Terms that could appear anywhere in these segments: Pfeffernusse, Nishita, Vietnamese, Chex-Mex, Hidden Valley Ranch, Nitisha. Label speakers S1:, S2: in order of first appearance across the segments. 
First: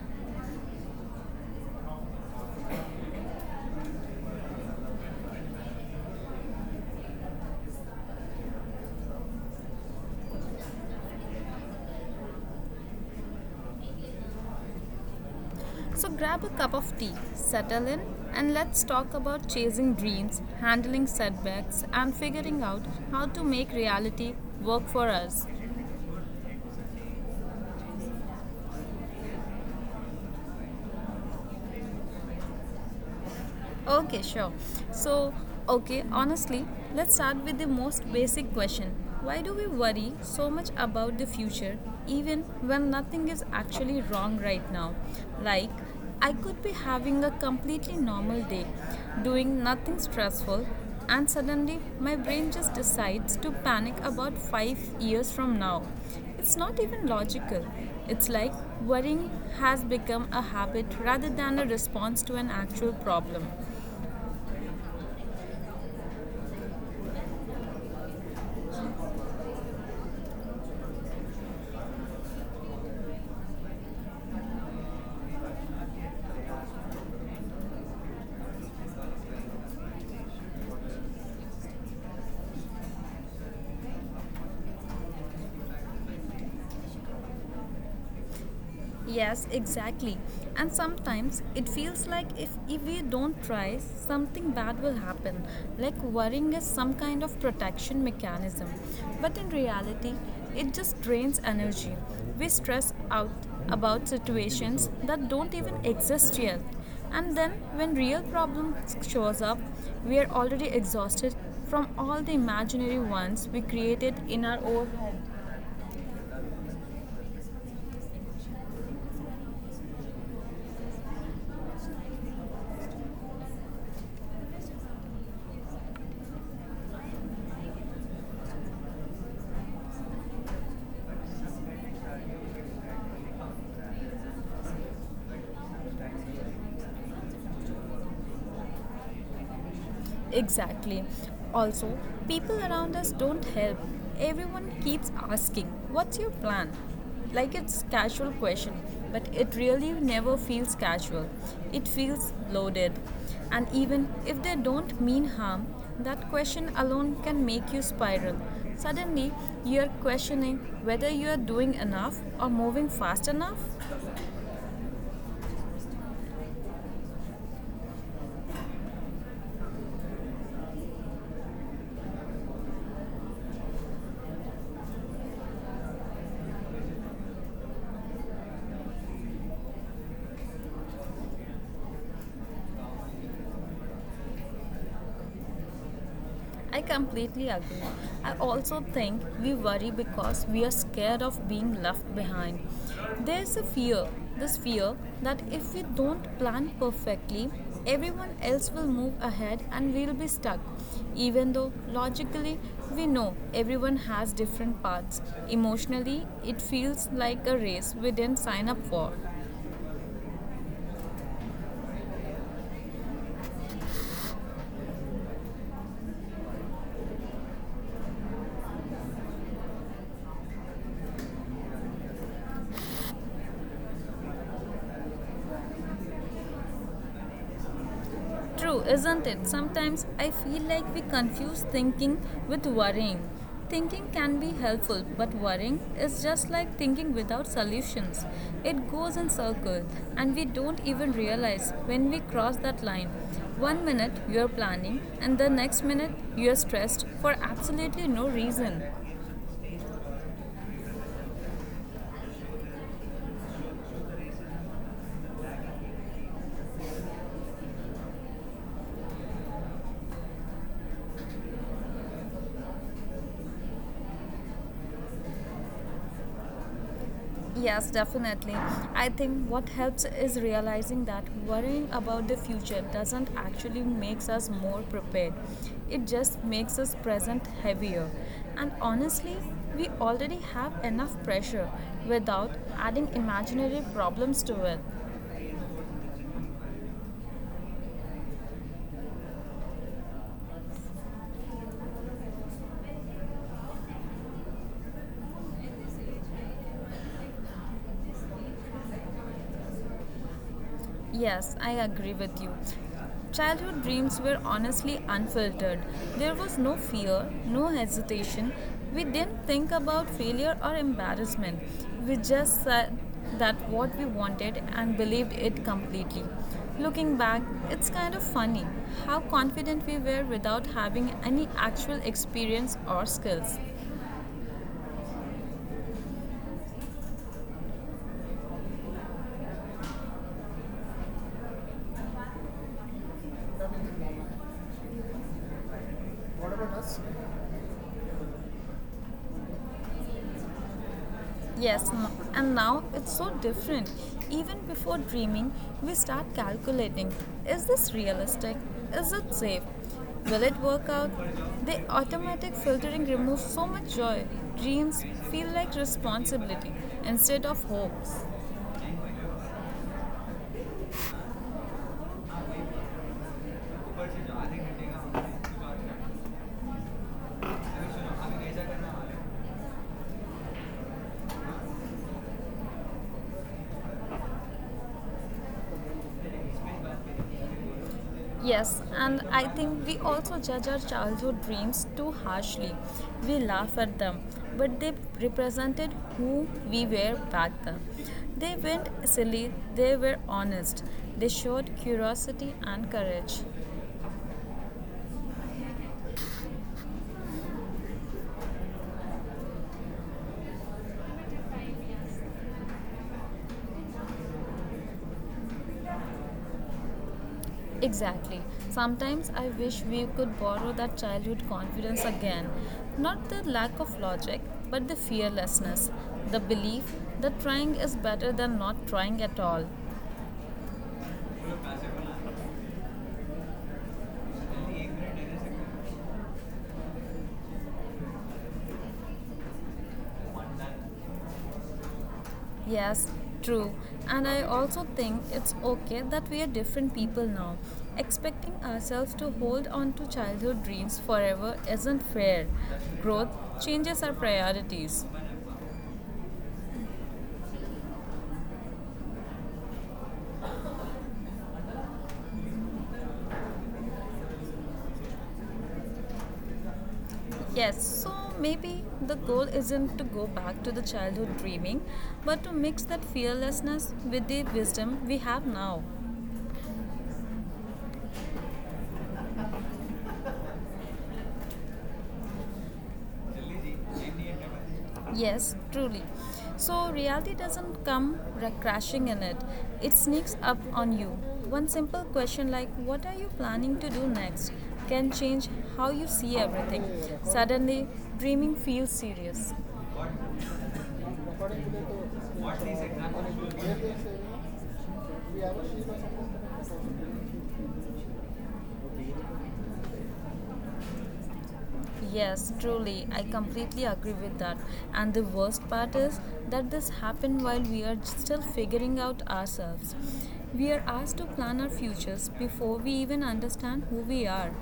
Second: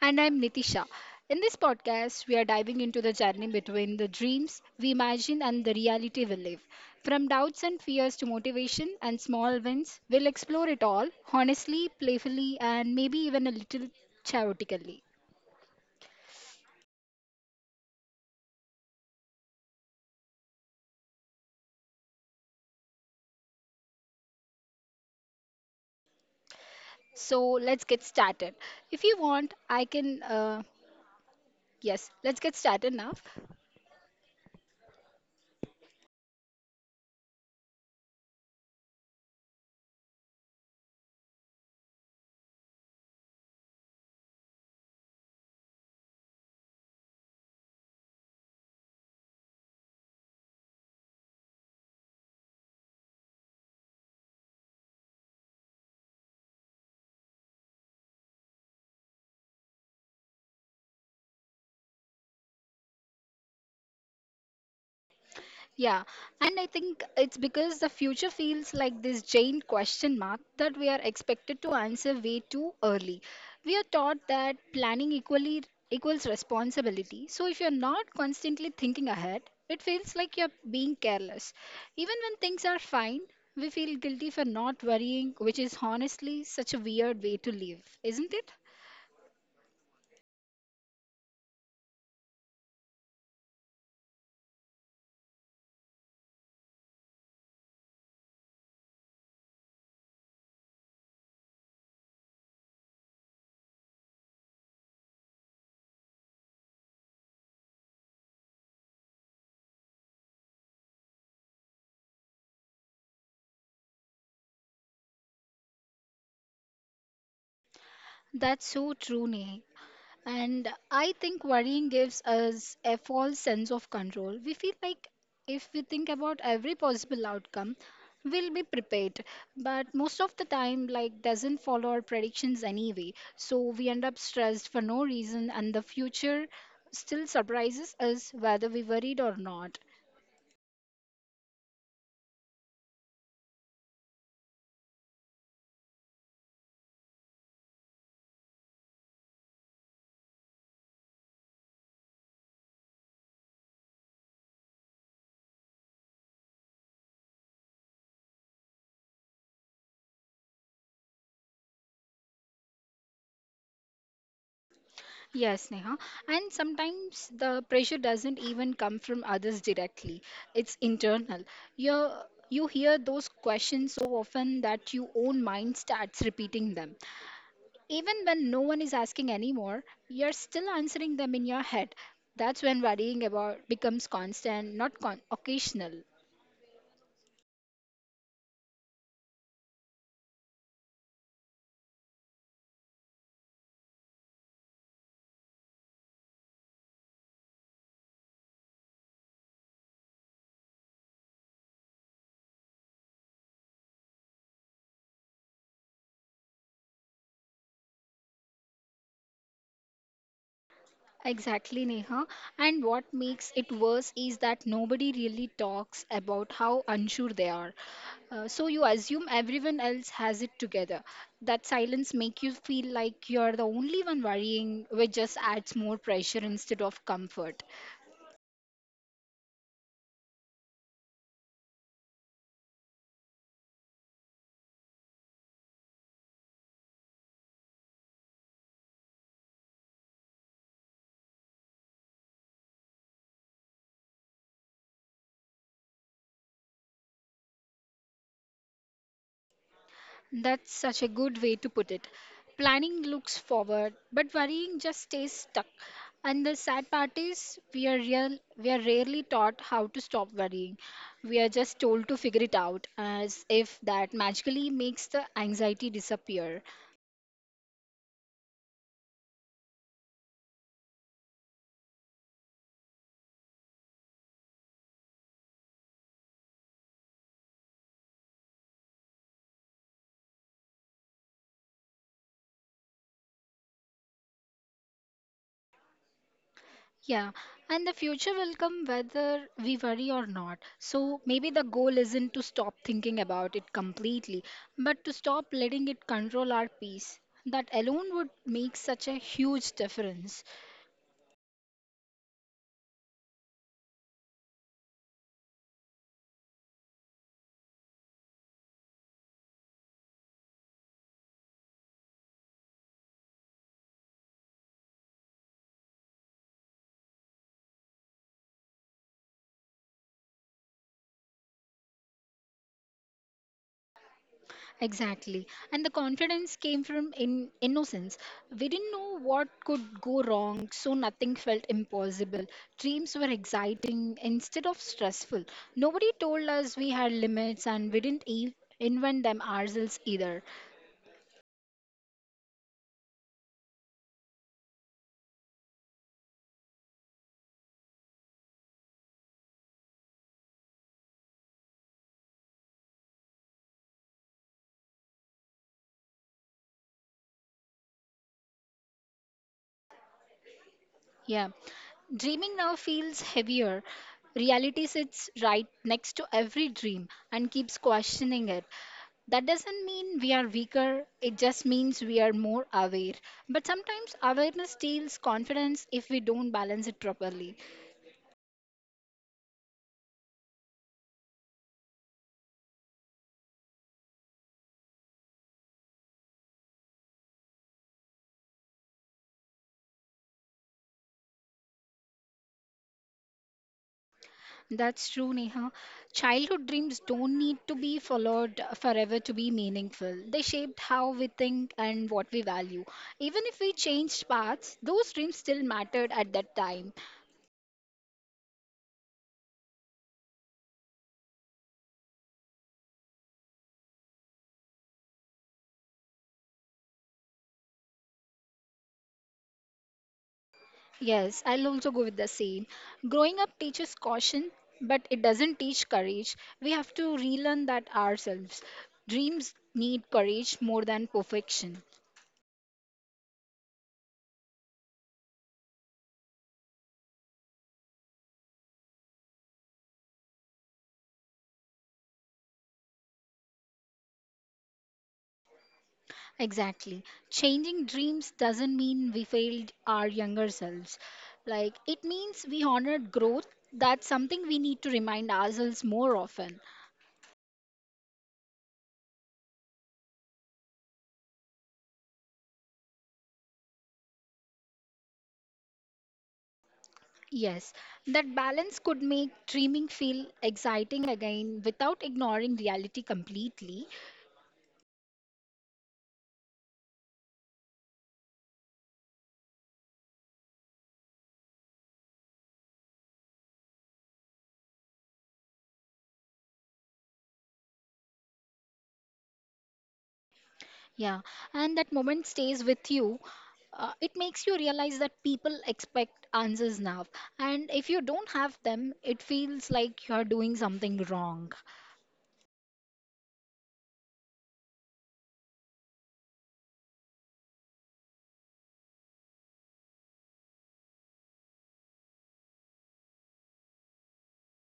S1: And I'm Nitisha. In this podcast, we are diving into the journey between the dreams we imagine and the reality we live. From doubts and fears to motivation and small wins, we'll explore it all honestly, playfully, and maybe even a little chaotically.
S2: So grab a cup of tea, settle in, and let's talk about chasing dreams, handling setbacks, and figuring out how to make reality work for us.
S1: So let's get started. If you want, I can. Yes, let's get started now.
S2: Okay, sure. So, okay, honestly, let's start with the most basic question. Why do we worry so much about the future even when nothing is actually wrong right now? Like, I could be having a completely normal day, doing nothing stressful, and suddenly my brain just decides to panic about 5 years from now. It's not even logical. It's like worrying has become a habit rather than a response to an actual problem.
S1: Yeah, and I think it's because the future feels like this giant question mark that we are expected to answer way too early. We are taught that planning equally equals responsibility. So if you're not constantly thinking ahead, it feels like you're being careless. Even when things are fine, we feel guilty for not worrying, which is honestly such a weird way to live, isn't it?
S2: Yes, exactly. And sometimes it feels like if we don't try, something bad will happen. Like worrying is some kind of protection mechanism. But in reality, it just drains energy. We stress out about situations that don't even exist yet. And then when real problem shows up, we are already exhausted from all the imaginary ones we created in our own head.
S1: That's so true, Neha. And I think worrying gives us a false sense of control. We feel like if we think about every possible outcome, we'll be prepared. But most of the time, like, doesn't follow our predictions anyway. So we end up stressed for no reason, and the future still surprises us whether we worried or not.
S2: Exactly. Also, people around us don't help. Everyone keeps asking, what's your plan? Like it's casual question, but it really never feels casual. It feels loaded. And even if they don't mean harm, that question alone can make you spiral. Suddenly, you're questioning whether you are doing enough or moving fast enough.
S1: Yes, Neha. And sometimes the pressure doesn't even come from others directly. It's internal. You you hear those questions so often that your own mind starts repeating them. Even when no one is asking anymore, you're still answering them in your head. That's when worrying about becomes constant, not con- occasional.
S2: I completely agree. I also think we worry because we are scared of being left behind. There's a fear, this fear that if we don't plan perfectly, everyone else will move ahead and we'll be stuck. Even though logically we know everyone has different paths, emotionally it feels like a race we didn't sign up for.
S1: Exactly, Neha. And what makes it worse is that nobody really talks about how unsure they are. So you assume everyone else has it together. That silence makes you feel like you're the only one worrying, which just adds more pressure instead of comfort.
S2: True, isn't it? Sometimes I feel like we confuse thinking with worrying. Thinking can be helpful, but worrying is just like thinking without solutions. It goes in circles, and we don't even realize when we cross that line. One minute you're planning, and the next minute you're stressed for absolutely no reason.
S1: That's such a good way to put it. Planning looks forward, but worrying just stays stuck. And the sad part is, we are real. we are rarely taught how to stop worrying. We are just told to figure it out, as if that magically makes the anxiety disappear.
S2: Yes, definitely. I think what helps is realizing that worrying about the future doesn't actually makes us more prepared. It just makes us present heavier. And honestly, we already have enough pressure without adding imaginary problems to it.
S1: Yeah, and the future will come whether we worry or not. So maybe the goal isn't to stop thinking about it completely, but to stop letting it control our peace. That alone would make such a huge difference.
S2: Yes, I agree with you. Childhood dreams were honestly unfiltered. There was no fear, no hesitation. We didn't think about failure or embarrassment. We just said that what we wanted and believed it completely. Looking back, it's kind of funny how confident we were without having any actual experience or skills.
S1: Exactly. And the confidence came from in innocence. We didn't know what could go wrong, so nothing felt impossible. Dreams were exciting instead of stressful. Nobody told us we had limits, and we didn't invent them ourselves either.
S2: Yes, and now it's so different. Even before dreaming, we start calculating, is this realistic? Is it safe? Will it work out? The automatic filtering removes so much joy. Dreams feel like responsibility instead of hopes.
S1: Yeah. Dreaming now feels heavier. Reality sits right next to every dream and keeps questioning it. That doesn't mean we are weaker, it just means we are more aware. But sometimes awareness steals confidence if we don't balance it properly.
S2: Yes, and I think we also judge our childhood dreams too harshly. We laugh at them, but they represented who we were back then. They weren't silly, they were honest. They showed curiosity and courage.
S1: That's true, Neha. Childhood dreams don't need to be followed forever to be meaningful. They shaped how we think and what we value. Even if we changed paths, those dreams still mattered at that time.
S2: Exactly. Sometimes I wish we could borrow that childhood confidence again. Not the lack of logic, but the fearlessness, the belief that trying is better than not trying at all.
S1: Yes, I'll also go with the same. Growing up teaches caution, but it doesn't teach courage. We have to relearn that ourselves. Dreams need courage more than perfection.
S2: Yes, true. And I also think it's okay that we are different people now. Expecting ourselves to hold on to childhood dreams forever isn't fair. Growth changes our priorities.
S1: Exactly. Changing dreams doesn't mean we failed our younger selves. Like, it means we honored growth. That's something we need to remind ourselves more often.
S2: Yes, so maybe the goal isn't to go back to the childhood dreaming, but to mix that fearlessness with the wisdom we have now.
S1: Yes, that balance could make dreaming feel exciting again without ignoring reality completely.
S2: Yes, truly. So, reality doesn't come crashing in it, it sneaks up on you. One simple question like, what are you planning to do next, can change how you see everything. Suddenly, dreaming feels serious.
S1: Yeah, and that moment stays with you. It makes you realize that people expect answers now. And if you don't have them, it feels like you're doing something wrong.
S2: Yes, truly, I completely agree with that. And the worst part is that this happened while we are still figuring out ourselves. We are asked to plan our futures before we even understand who we are.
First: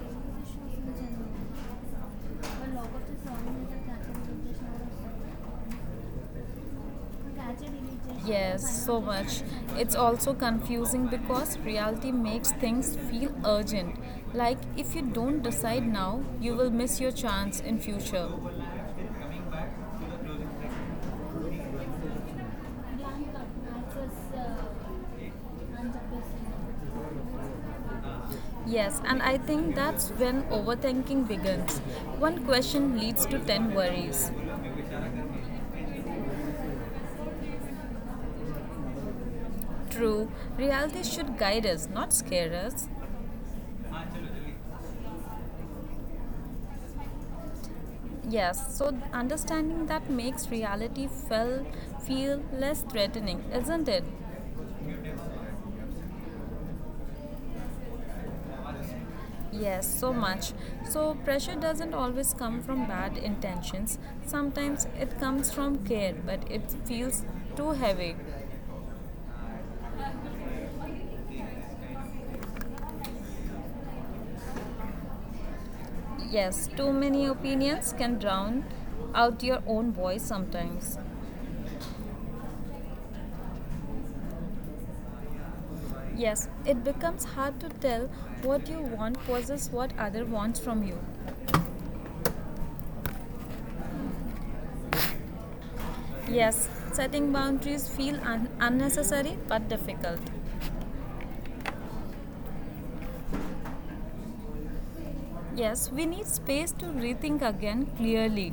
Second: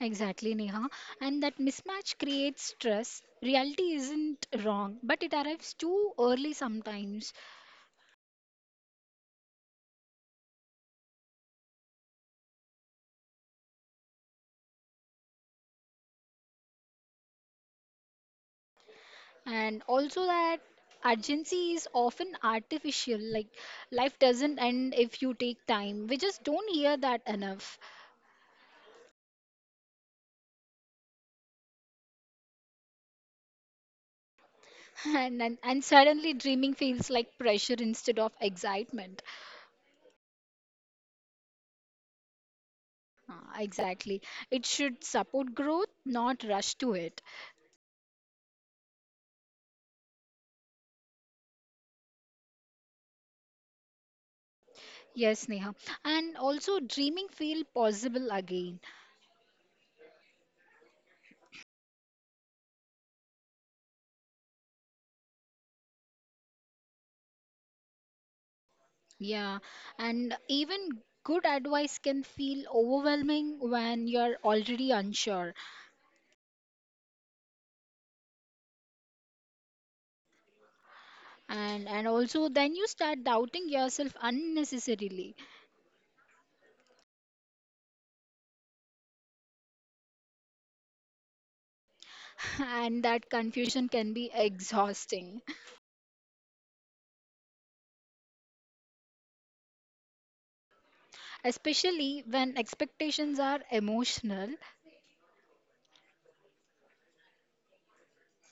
S1: Exactly, Neha. And that mismatch creates stress. Reality isn't wrong, but it arrives too early sometimes.
S2: Yes, so much. It's also confusing because reality makes things feel urgent. Like if you don't decide now, you will miss your chance in future.
S1: And also, that urgency is often artificial. Like, life doesn't end if you take time. We just don't hear that enough.
S2: Yes, and I think that's when overthinking begins. One question leads to 10 worries.
S1: And suddenly dreaming feels like pressure instead of excitement.
S2: True, reality should guide us, not scare us.
S1: Ah, exactly. It should support growth, not rush to it.
S2: Yes, so understanding that makes reality feel less threatening, isn't it?
S1: Yes, Neha. And also, dreaming feel possible again.
S2: Yes, so much. So pressure doesn't always come from bad intentions. Sometimes it comes from care, but it feels too heavy.
S1: Yeah. And even good advice can feel overwhelming when you're already unsure.
S2: Yes, too many opinions can drown out your own voice sometimes.
S1: And also, then you start doubting yourself unnecessarily.
S2: Yes, it becomes hard to tell what you want versus what other wants from you.
S1: And that confusion can be exhausting,
S2: Yes, setting boundaries feel unnecessary but difficult.
S1: especially when expectations are emotional.
S2: Yes, we need space to rethink again clearly.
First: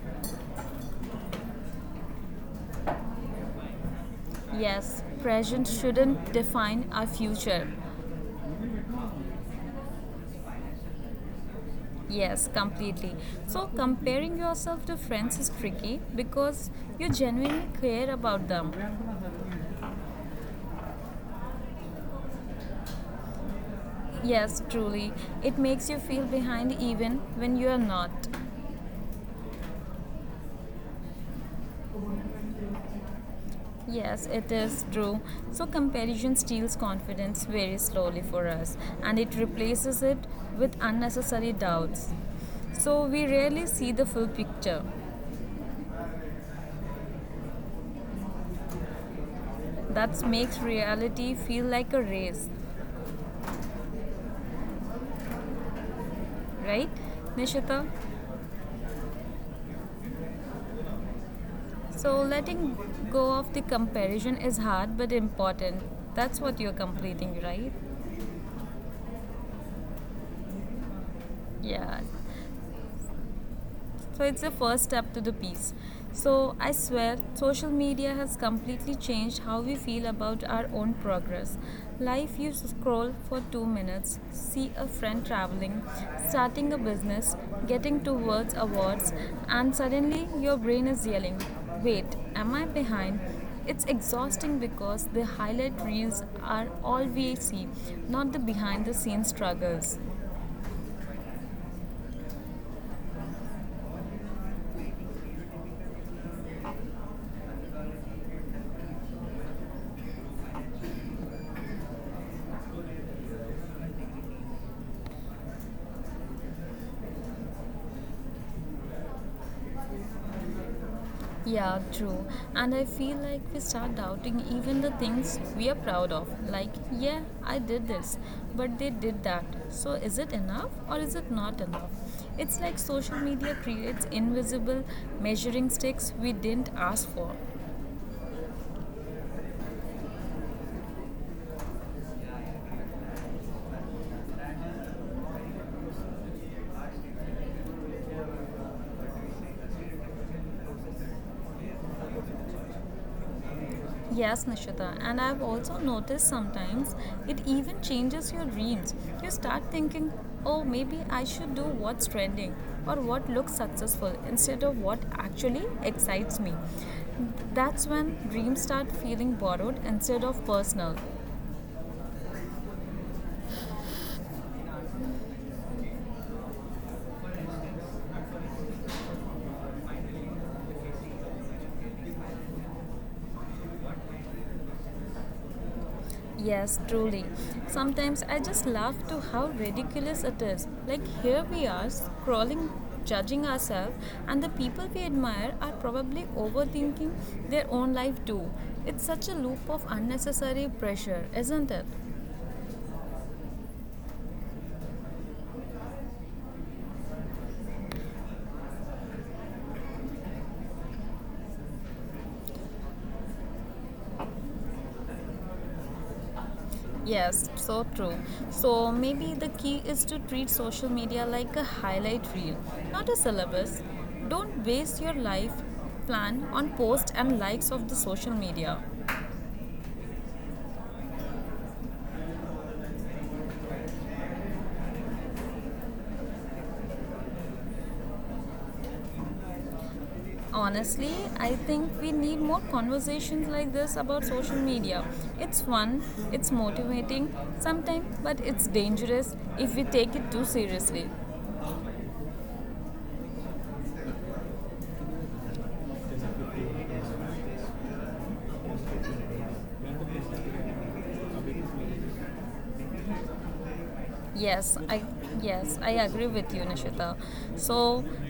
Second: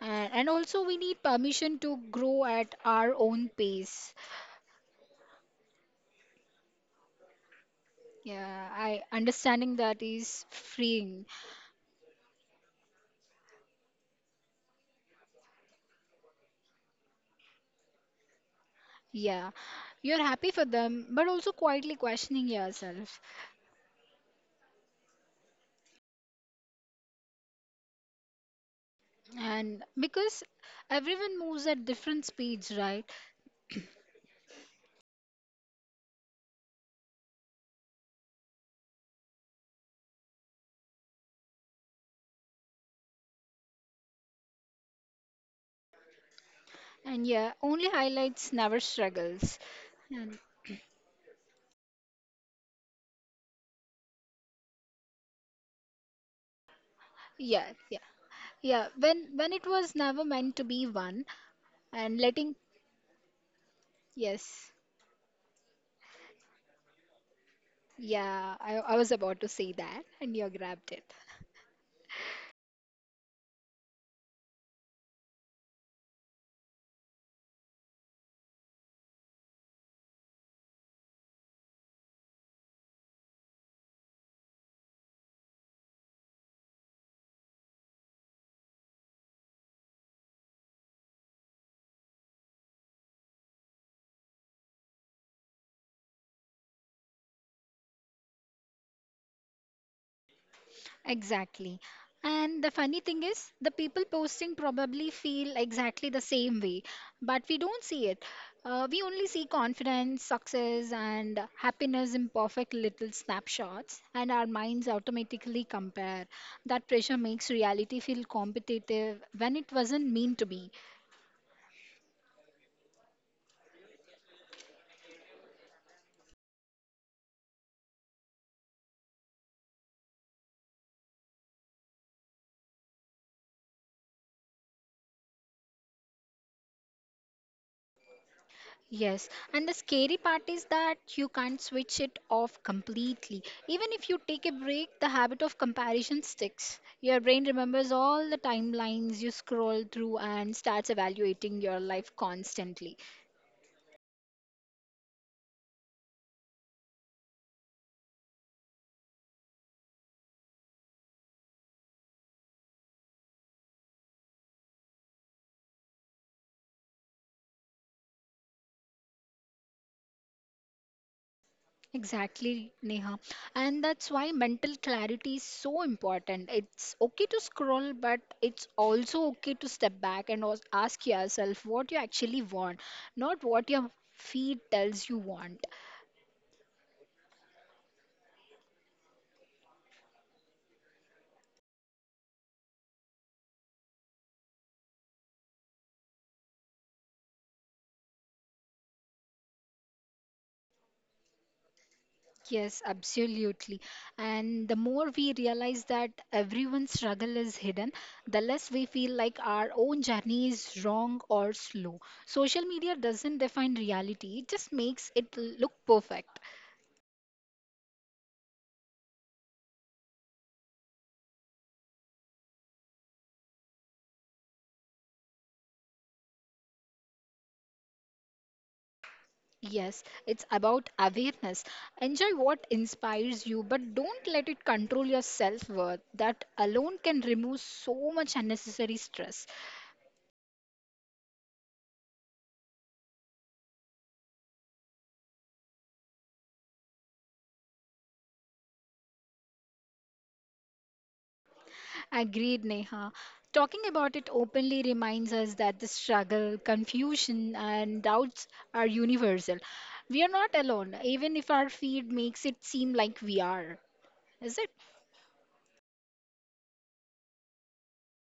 S1: And also, we need permission to grow at our own pace.
S2: Yes, present shouldn't define our future.
S1: Yeah, I Understanding that is freeing.
S2: Yes, completely. So, comparing yourself to friends is tricky because you genuinely care about them.
S1: Yeah, you're happy for them, but also quietly questioning yourself.
S2: Yes, truly. It makes you feel behind even when you are not.
S1: And because everyone moves at different speeds, right?
S2: Yes, it is true. So, comparison steals confidence very slowly for us and it replaces it with unnecessary doubts. So, we rarely see the full picture.
S1: And yeah, only highlights never struggles.
S2: That
S1: And
S2: makes reality feel like a race, right,
S1: yeah,
S2: Nishita?
S1: yeah, yeah. When when it was never meant to be one,
S2: So
S1: and letting
S2: letting go of the comparison is
S1: yes,
S2: hard but important. That's what you're completing, right?
S1: yeah. I was about to say that, and you grabbed it.
S2: Yeah. So it's the first step to the peace. So I swear, social media has completely changed how we feel about our own progress. Life you scroll for 2 minutes, see a friend traveling, starting a business, getting towards awards, and suddenly your brain is yelling, wait, am I behind? It's exhausting because the highlight reels are all we see, not the behind the scenes struggles.
S1: Exactly. And the funny thing is, the people posting probably feel exactly the same way, but we don't see it. We only see confidence, success, and happiness in perfect little snapshots, and our minds automatically compare. That pressure makes reality feel competitive when it wasn't meant to be.
S2: Yeah, true. And I feel like we start doubting even the things we are proud of. Like, yeah, I did this, but they did that. So is it enough or is it not enough? It's like social media creates invisible measuring sticks we didn't ask for.
S1: Yes, and the scary part is that you can't switch it off completely. Even if you take a break, the habit of comparison sticks. Your brain remembers all the timelines you scroll through and starts evaluating your life constantly.
S2: Yes, Nishita, and I've also noticed sometimes it even changes your dreams. You start thinking, oh, maybe I should do what's trending or what looks successful instead of what actually excites me. That's when dreams start feeling borrowed instead of personal.
S1: Exactly, Neha. And that's why mental clarity is so important. It's okay to scroll, but it's also okay to step back and ask yourself what you actually want, not what your feed tells you want.
S2: Yes, truly. Sometimes I just laugh to how ridiculous it is. Like here we are scrolling, judging ourselves, and the people we admire are probably overthinking their own life too. It's such a loop of unnecessary pressure, isn't it?
S1: Yes, absolutely. And the more we realize that everyone's struggle is hidden, the less we feel like our own journey is wrong or slow. Social media doesn't define reality, it just makes it look perfect.
S2: Yes, so true. So maybe the key is to treat social media like a highlight reel, not a syllabus. Don't waste your life plan on posts and likes of the social media.
S1: Yes, it's about awareness. Enjoy what inspires you, but don't let it control your self worth. That alone can remove so much unnecessary stress.
S2: Honestly, I think we need more conversations like this about social media. It's fun, it's motivating sometimes, but it's dangerous if we take it too seriously.
S1: Agreed, Neha. Talking about it openly reminds us that the struggle, confusion, and doubts are universal. We are not alone, even if our feed makes it seem like we are. Is it?
S2: Yes, I yes, I agree with you, Nishita. So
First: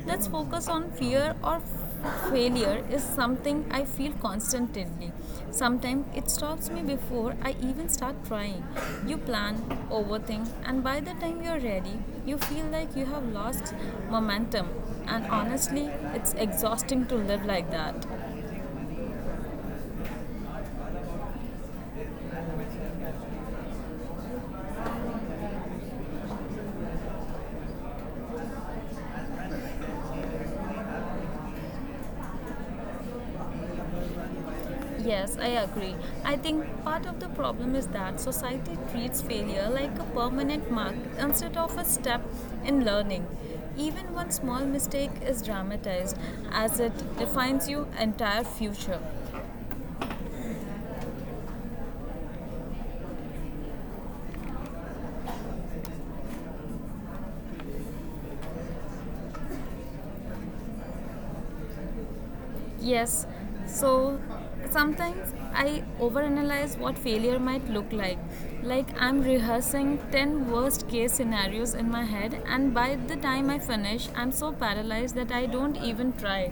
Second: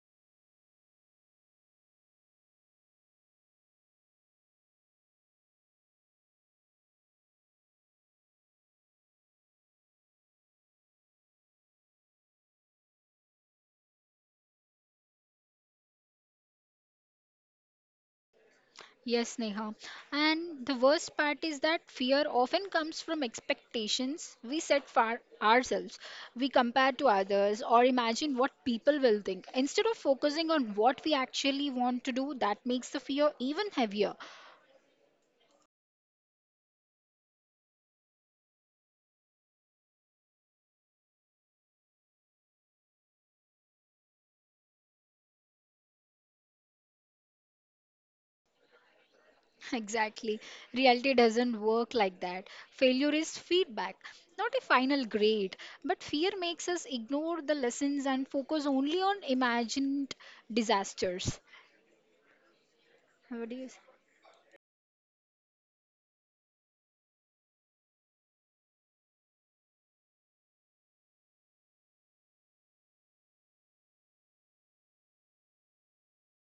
S2: let's focus on fear or failure is something I feel constantly. Sometimes it stops me before I even start trying. You plan, overthink, and by the time you're ready, you feel like you have lost momentum. And honestly, it's exhausting to live like that.
S1: Yes, Neha. And the worst part is that fear often comes from expectations we set for ourselves. We compare to others or imagine what people will think. Instead of focusing on what we actually want to do, that makes the fear even heavier.
S2: Yes, I agree. I think part of the problem is that society treats failure like a permanent mark instead of a step in learning. Even one small mistake is dramatized as it defines your entire future.
S1: Exactly. Reality doesn't work like that. Failure is feedback, not a final grade. But fear makes us ignore the lessons and focus only on imagined disasters.
S2: Yes,
S1: What do you say?
S2: so sometimes I overanalyze what failure might look like. Like I'm rehearsing 10 worst case scenarios in my head, and by the time I finish, I'm so paralyzed that I don't even try.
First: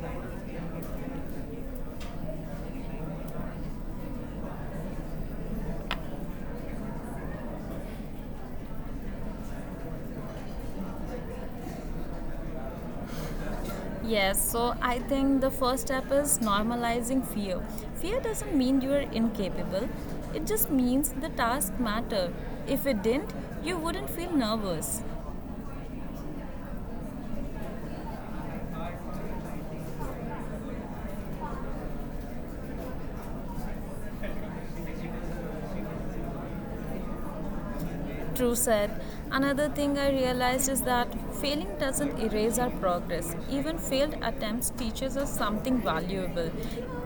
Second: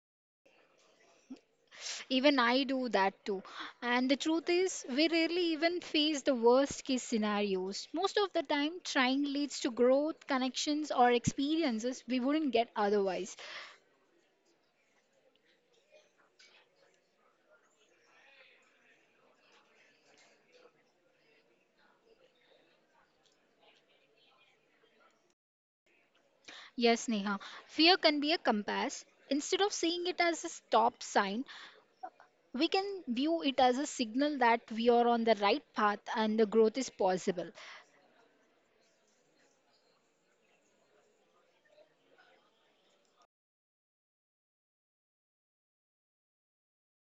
S1: Even I do that too. And the truth is, we rarely even face the worst case scenarios. Most of the time, trying leads to growth, connections, or experiences we wouldn't get otherwise.
S2: Yes, so I think the first step is normalizing fear. Fear doesn't mean you are incapable, it just means the task matter. If it didn't, you wouldn't feel nervous.
S1: Yes, Neha, fear can be a compass. Instead of seeing it as a stop sign, we can view it as a signal that we are on the right path and the growth is possible.
S2: True said. Another thing I realized is that failing doesn't erase our progress. Even failed attempts teaches us something valuable.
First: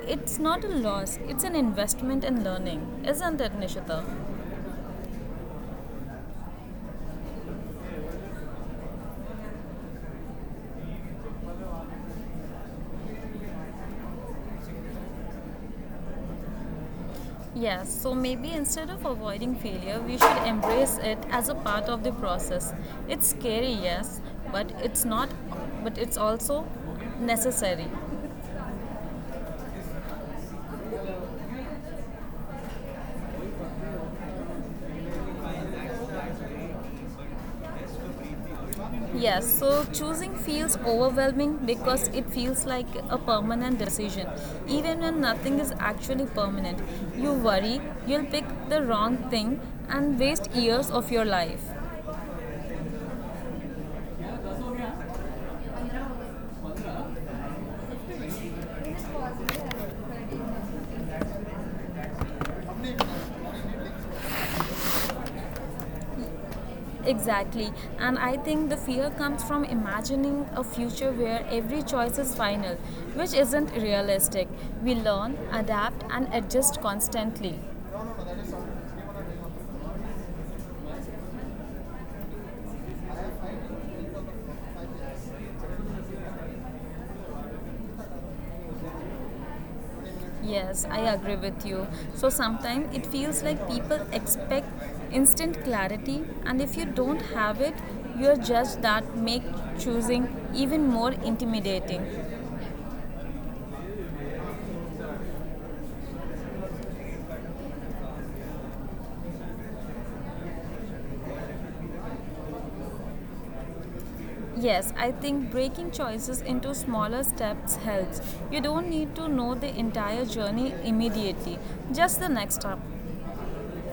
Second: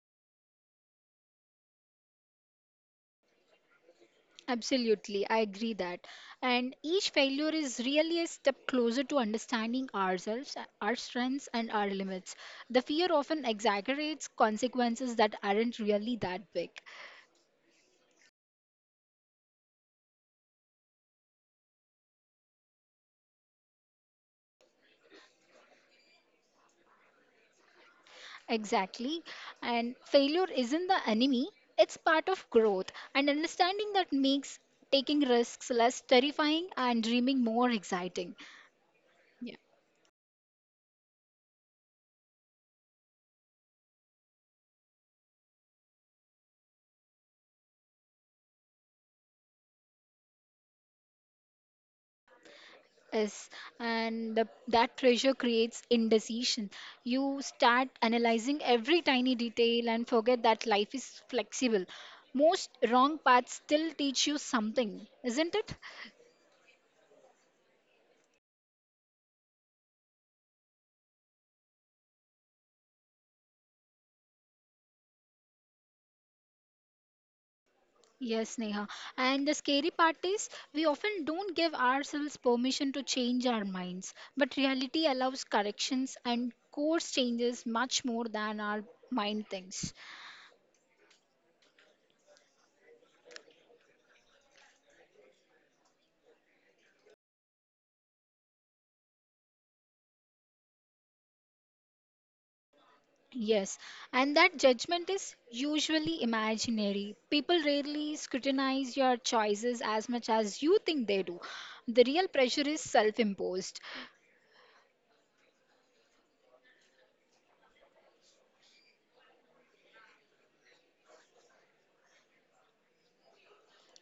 S2: It's not a loss, it's an investment in learning, isn't it, Nishita?
S1: Absolutely, I agree that. And each failure is really a step closer to understanding ourselves, our strengths, and our limits. The fear often exaggerates consequences that aren't really that big.
S2: Yes, so maybe instead of avoiding failure, we should embrace it as a part of the process. It's scary, yes, but it's not, but it's also necessary.
S1: Exactly. And failure isn't the enemy, it's part of growth. And understanding that makes taking risks less terrifying and dreaming more exciting.
S2: Yes,
S1: Yeah.
S2: so choosing feels overwhelming because it feels like a permanent decision. Even when nothing is actually permanent, you worry you'll pick the wrong thing and waste years of your life.
S1: Yes, and that pressure creates indecision. You start analyzing every tiny detail and forget that life is flexible. Most wrong paths still teach you something, isn't it?
S2: Exactly. And I think the fear comes from imagining a future where every choice is final, which isn't realistic. We learn, adapt, and adjust constantly.
S1: Yes, Neha. And the scary part is we often don't give ourselves permission to change our minds, but reality allows corrections and course changes much more than our mind thinks.
S2: Yes, I agree with you. So sometimes it feels like people expect instant clarity, and if you don't have it, you're judged that make choosing even more intimidating.
S1: Yes, and that judgment is usually imaginary. People rarely scrutinize your choices as much as you think they do. The real pressure is self imposed.
S2: Yes, I think breaking choices into smaller steps helps. You don't need to know the entire journey immediately, just the next step.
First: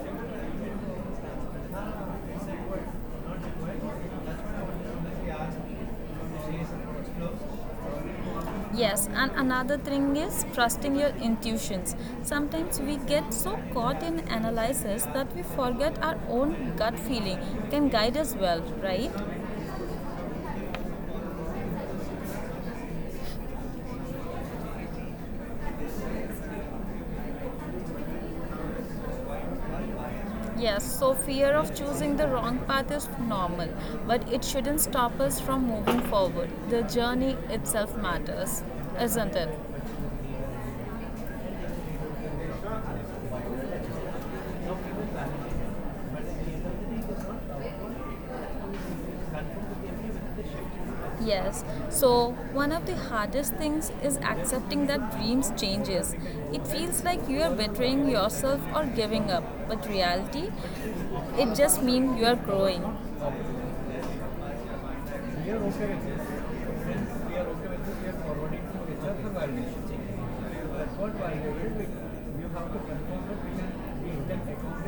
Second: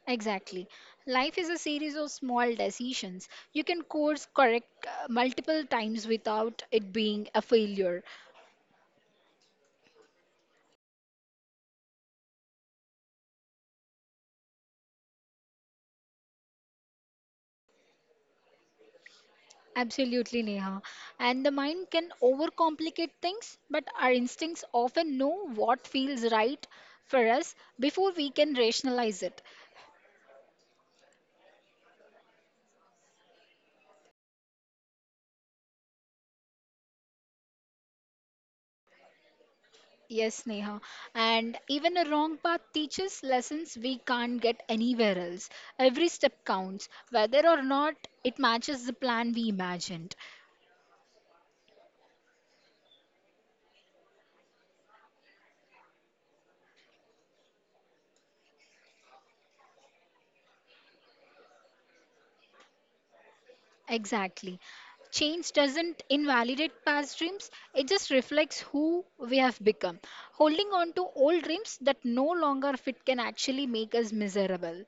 S1: Exactly. Life is a series of small decisions. You can course correct multiple times without it being a failure.
S2: Yes, and another thing is trusting your intuitions. Sometimes we get so caught in analysis that we forget our own gut feeling can guide us well, right?
S1: Absolutely, Neha. And the mind can overcomplicate things, but our instincts often know what feels right for us before we can rationalize it.
S2: Yes, so fear of choosing the wrong path is normal, but it shouldn't stop us from moving forward. The journey itself matters, isn't it?
S1: Yes, Neha. And even a wrong path teaches lessons we can't get anywhere else. Every step counts, whether or not it matches the plan we imagined.
S2: Yes, so one of the hardest things is accepting that dreams changes. It feels like you are bettering yourself or giving up, but reality, it just means you are growing.
S1: Exactly. Change doesn't invalidate past dreams, it just reflects who we have become. Holding on to old dreams that no longer fit can actually make us miserable.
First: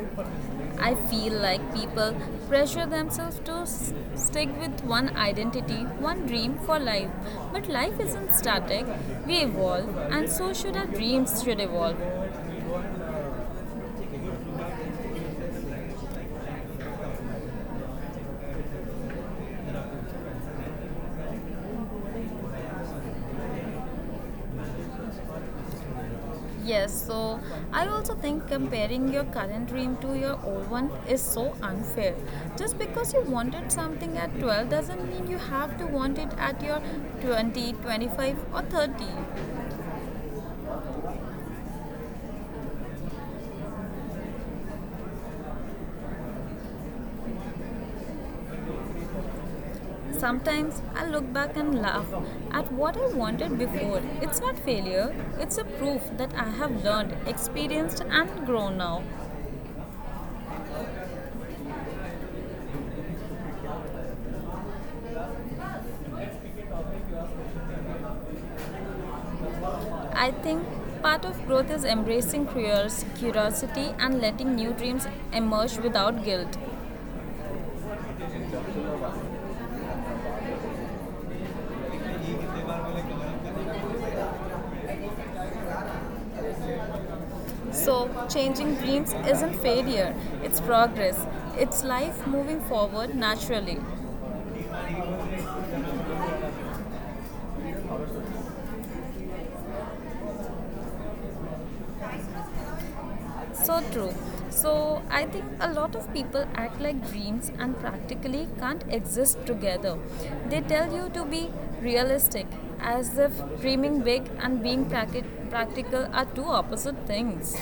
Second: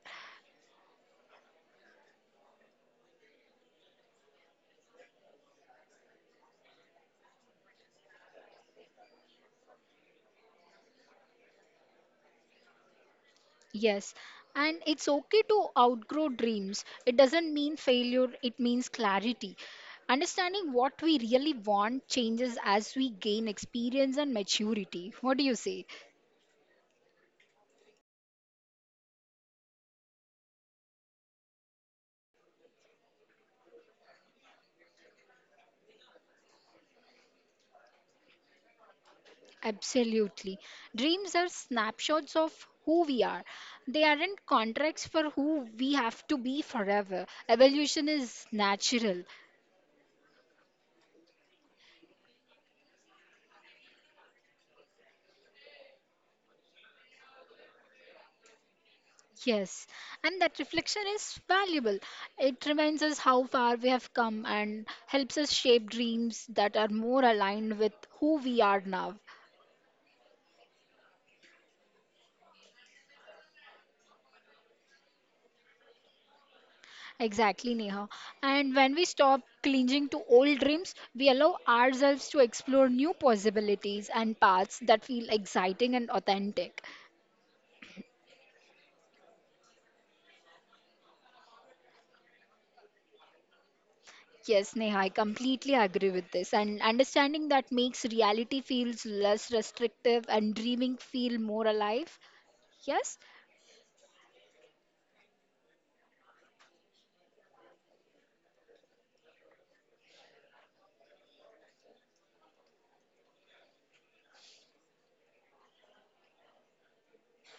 S2: I feel like people pressure themselves to stick with one identity, one dream for life. But life isn't static, we evolve, and so should our dreams should evolve.
S1: Yes, and it's okay to outgrow dreams. It doesn't mean failure, it means clarity. Understanding what we really want changes as we gain experience and maturity. What do you say?
S2: Yes, so I also think comparing your current dream to your old one is so unfair. Just because you wanted something at 12 doesn't mean you have to want it at your 20, 25, or 30.
S1: Absolutely. Dreams are snapshots of who we are, they aren't contracts for who we have to be forever. Evolution is natural.
S2: Sometimes I look back and laugh at what I wanted before. It's not failure, it's a proof that I have learned, experienced, and grown now.
S1: Yes, and that reflection is valuable. It reminds us how far we have come and helps us shape dreams that are more aligned with who we are now.
S2: I think part of growth is embracing curiosity and letting new dreams emerge without guilt.
S1: Exactly, Neha. And when we stop clinging to old dreams, we allow ourselves to explore new possibilities and paths that feel exciting and authentic.
S2: So, changing dreams isn't failure, it's progress. It's life moving forward naturally.
S1: Yes, Neha, I completely agree with this. And understanding that makes reality feels less restrictive and dreaming feel more alive. Yes?
S2: So true. So, I think a lot of people act like dreams and practically can't exist together. They tell you to be realistic, as if dreaming big and being practical are two opposite things.